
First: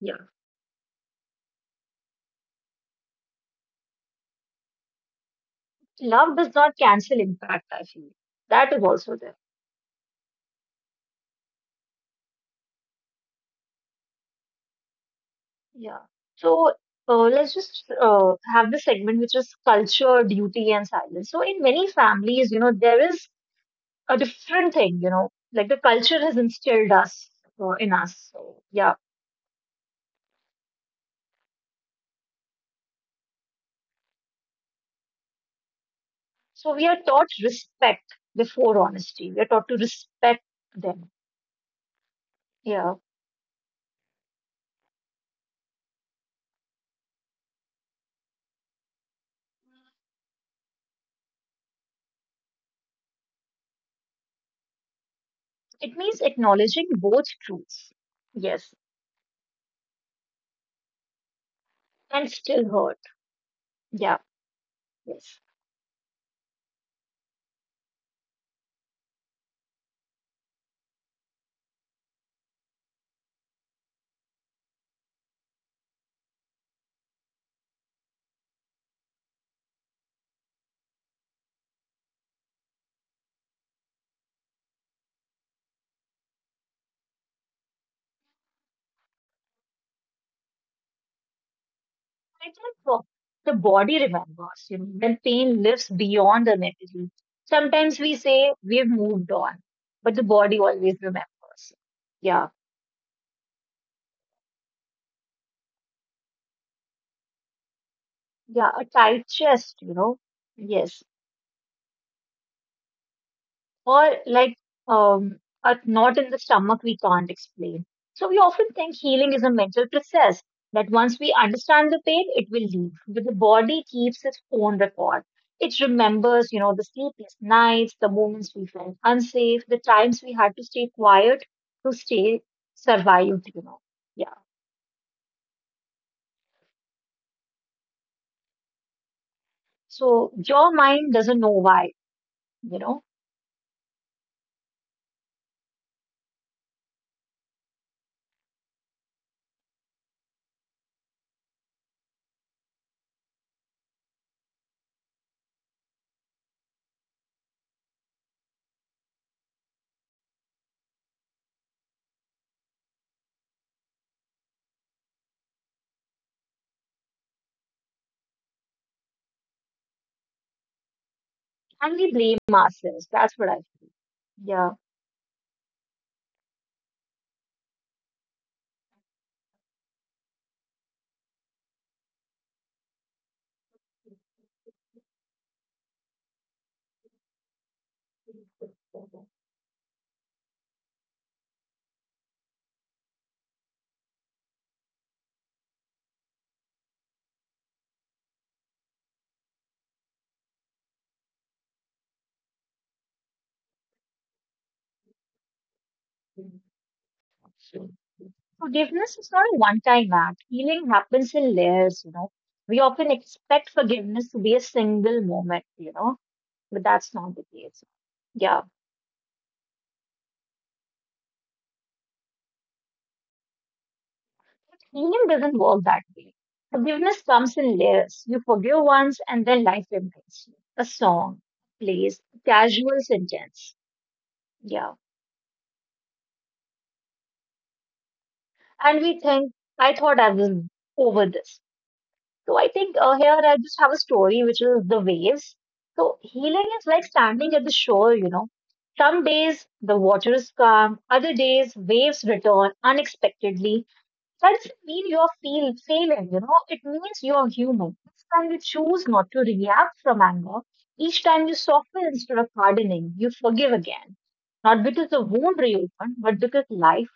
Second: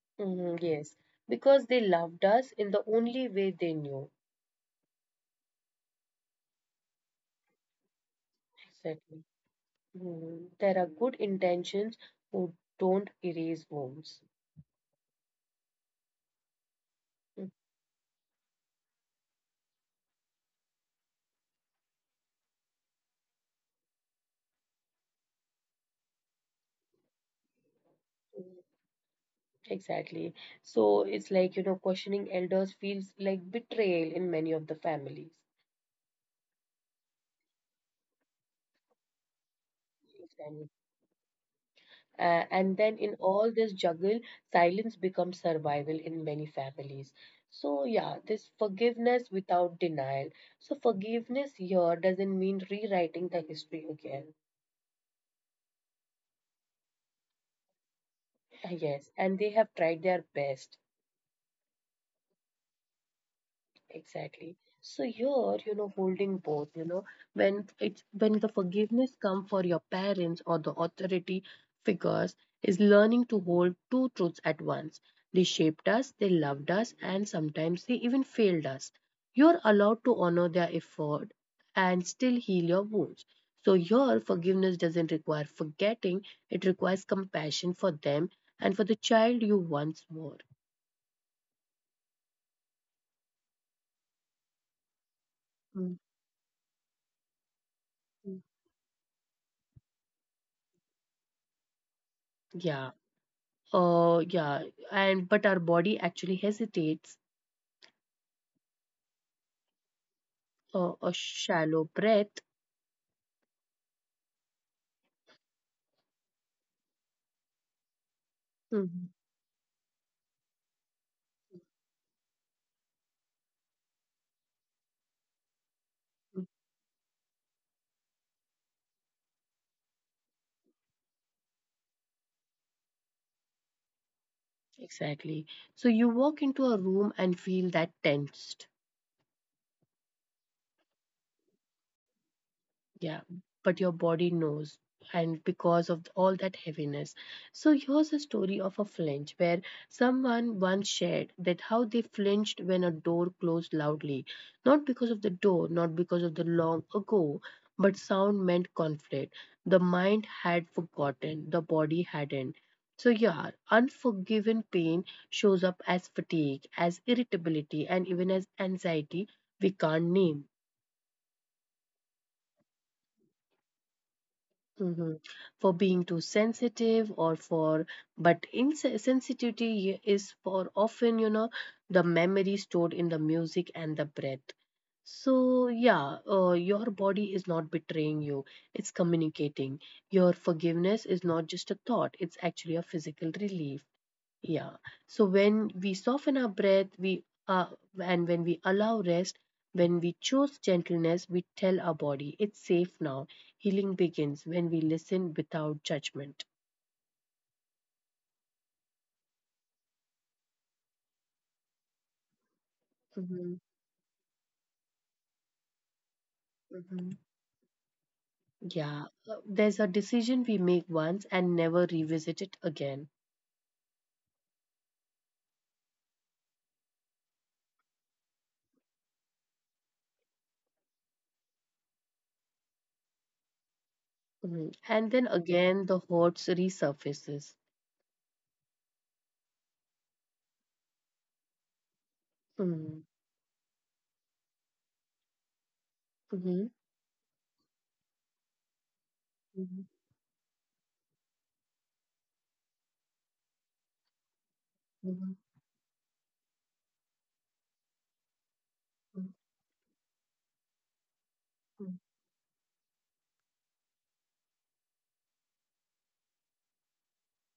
Speaker 2: Yeah,
Speaker 1: Mhm, yes, because they loved us in the only way they knew.
Speaker 2: love does not cancel impact. I feel that is also
Speaker 1: Exactly.
Speaker 2: there.
Speaker 1: Mhm. There are good intentions who don't erase wounds.
Speaker 2: Yeah. So
Speaker 1: Mhm,
Speaker 2: let's just have the segment which is culture, duty, and silence. So in many families, you know, there is a different thing. You know, like the culture has instilled us in us. So yeah.
Speaker 1: exactly. So it's like, you know, questioning elders feels like betrayal in many of the families.
Speaker 2: So we are taught respect before honesty. We are taught to respect
Speaker 1: Exactly.
Speaker 2: them.
Speaker 1: And then
Speaker 2: Yeah.
Speaker 1: in all this juggle, silence becomes survival in many families. So, yeah, this forgiveness without denial. So, forgiveness here doesn't mean rewriting the history again.
Speaker 2: It means acknowledging both truths. Yes.
Speaker 1: Yes, and they have tried their best.
Speaker 2: And still hurt. Yeah.
Speaker 1: Exactly. So you're,
Speaker 2: Yes.
Speaker 1: you know, holding both, you know, when the forgiveness come for your parents or the authority figures is learning to hold two truths at once. They shaped us, they loved us, and sometimes they even failed us. You're allowed to honor their effort and still heal your wounds. So your forgiveness doesn't require forgetting, it requires compassion for them and for the child you once were.
Speaker 2: I think the body remembers, you know, when pain
Speaker 1: Mhm.
Speaker 2: lives beyond the memory. Sometimes we say we've moved on, but the body always remembers. Yeah.
Speaker 1: Yeah. Uh, yeah, and but our body actually hesitates.
Speaker 2: Yeah. A tight chest, you know.
Speaker 1: A
Speaker 2: Yes.
Speaker 1: shallow breath.
Speaker 2: Or like um, a knot in the stomach we can't explain. So we often think
Speaker 1: Mhm,
Speaker 2: healing is a mental process that once we understand the pain, it will leave. But the body keeps its own record. It
Speaker 1: mhm,
Speaker 2: remembers, you know, the sleepless nights, the moments we felt unsafe, the times we had to stay quiet to stay survived, you know. Yeah.
Speaker 1: exactly. So you walk into a room and feel that tense.
Speaker 2: So your mind doesn't know why, you
Speaker 1: Yeah,
Speaker 2: know,
Speaker 1: but your body knows, and because of all that heaviness. So, here's a story of a flinch where someone once shared that how they flinched when a door closed loudly. Not because of the door, not because of the long ago, but sound meant conflict. The mind had forgotten, the body hadn't. So, yeah, unforgiven pain shows up as fatigue, as irritability, and even as anxiety we can't name.
Speaker 2: and we blame ourselves. That's what I feel.
Speaker 1: Hmm. For being too sensitive or for, but insensitivity is for often, you know, the memory stored in the music and the breath. So, yeah, your body is not betraying you, it's communicating. Your forgiveness is not just a thought, it's actually a physical relief. Yeah. So when we soften our breath, we and when we allow rest, when we choose gentleness, we tell our body it's safe now. Healing begins when we listen without judgment.
Speaker 2: Yeah. Forgiveness is not a one-time act. Healing happens in layers, you know. We often
Speaker 1: Hmm.
Speaker 2: expect forgiveness to be a single moment, you know,
Speaker 1: Hmm.
Speaker 2: but that's not the case. Yeah.
Speaker 1: Yeah, there's a decision we make once and never revisit it again.
Speaker 2: But healing doesn't work that way. Forgiveness comes in layers. You forgive once and then life reminds you. A song, a place, a casual sentence.
Speaker 1: Mhm. And
Speaker 2: Yeah.
Speaker 1: then again, the hurts resurfaces.
Speaker 2: And we think, I thought I was over this. So I
Speaker 1: Mhm.
Speaker 2: think here I just have a story, which is the waves. So
Speaker 1: Hmm.
Speaker 2: healing is like standing at the shore, you know. Some days the water is calm, other days waves return unexpectedly. That doesn't
Speaker 1: Hmm.
Speaker 2: mean you're feel, failing, you know. It means you're human. Each time you choose not to react from anger, each time
Speaker 1: Hmm.
Speaker 2: you soften instead of hardening, you forgive again. Not because the wound reopened, but because life.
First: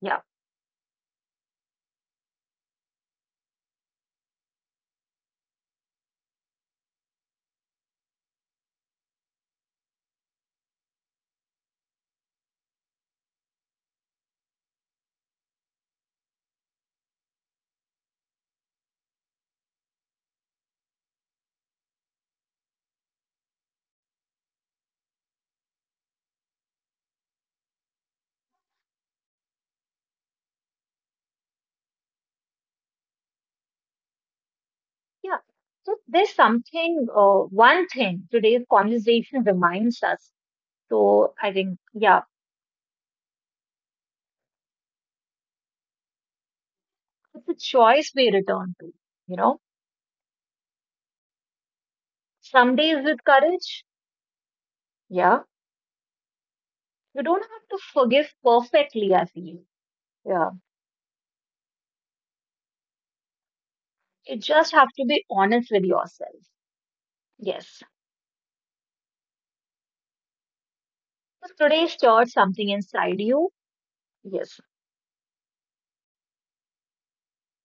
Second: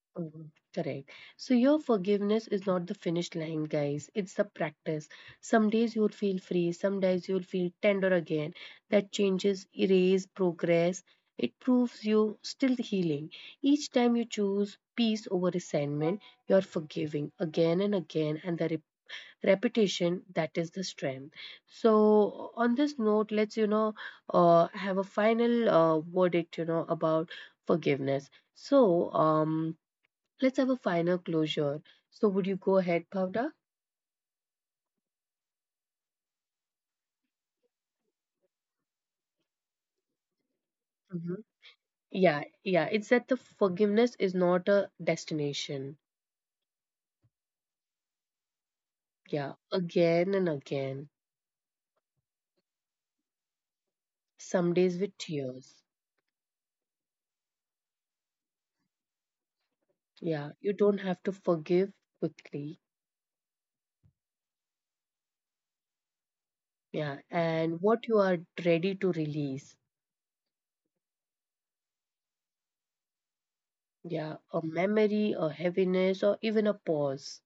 Speaker 2: Yeah.
Speaker 1: Mhm, correct. So your forgiveness is not the finish line, guys. It's the practice. Some days you'll feel free, some days you'll feel tender again. That changes, erase, progress. It proves you still healing. Each time you choose peace over resentment, you're forgiving again and again, and the repetition that is the strength. So on this note, let's you know have a final verdict, you know, about forgiveness. So um let's have a final closure. So, would you go ahead, Pavda?
Speaker 2: Yeah. So there's something, one thing today's conversation reminds us. So I
Speaker 1: Mhm.
Speaker 2: think, yeah,
Speaker 1: Yeah. It's that the forgiveness is not a destination.
Speaker 2: it's a choice we return to. You know,
Speaker 1: Yeah, again and again.
Speaker 2: some days with courage,
Speaker 1: Some days with
Speaker 2: yeah,
Speaker 1: tears.
Speaker 2: you don't have to forgive perfectly, I feel. Yeah,
Speaker 1: Yeah, you don't have to forgive quickly.
Speaker 2: you just have to be honest with yourself.
Speaker 1: Yeah,
Speaker 2: Yes.
Speaker 1: and what you are ready to release.
Speaker 2: So today stored something inside you.
Speaker 1: Yeah,
Speaker 2: Yes.
Speaker 1: a memory, a heaviness, or even a pause.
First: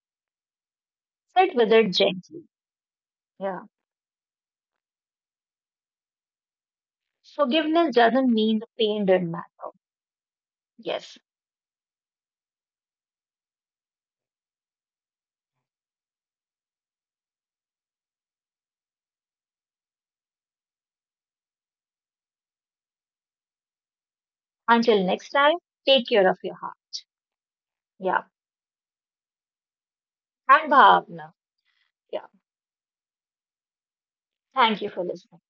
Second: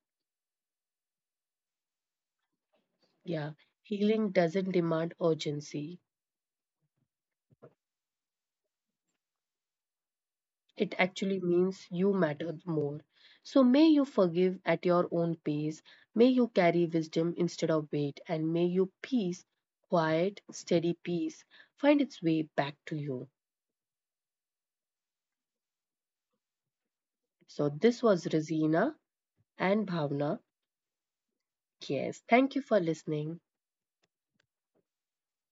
Speaker 2: Sit with it gently.
Speaker 1: Yeah,
Speaker 2: Yeah.
Speaker 1: healing doesn't demand urgency.
Speaker 2: Forgiveness doesn't mean the pain didn't matter.
Speaker 1: It
Speaker 2: Yes.
Speaker 1: actually means you matter more. So may you forgive at your own pace, may you carry wisdom instead of weight, and may you peace, quiet, steady peace, find its way back to you.
Speaker 2: Until next time, take care of your heart.
Speaker 1: So this
Speaker 2: Yeah.
Speaker 1: was Rosina and Bhavna.
Speaker 2: And Bhavna.
Speaker 1: Yes,
Speaker 2: Yeah.
Speaker 1: thank you for listening.
Speaker 2: Thank you for listening.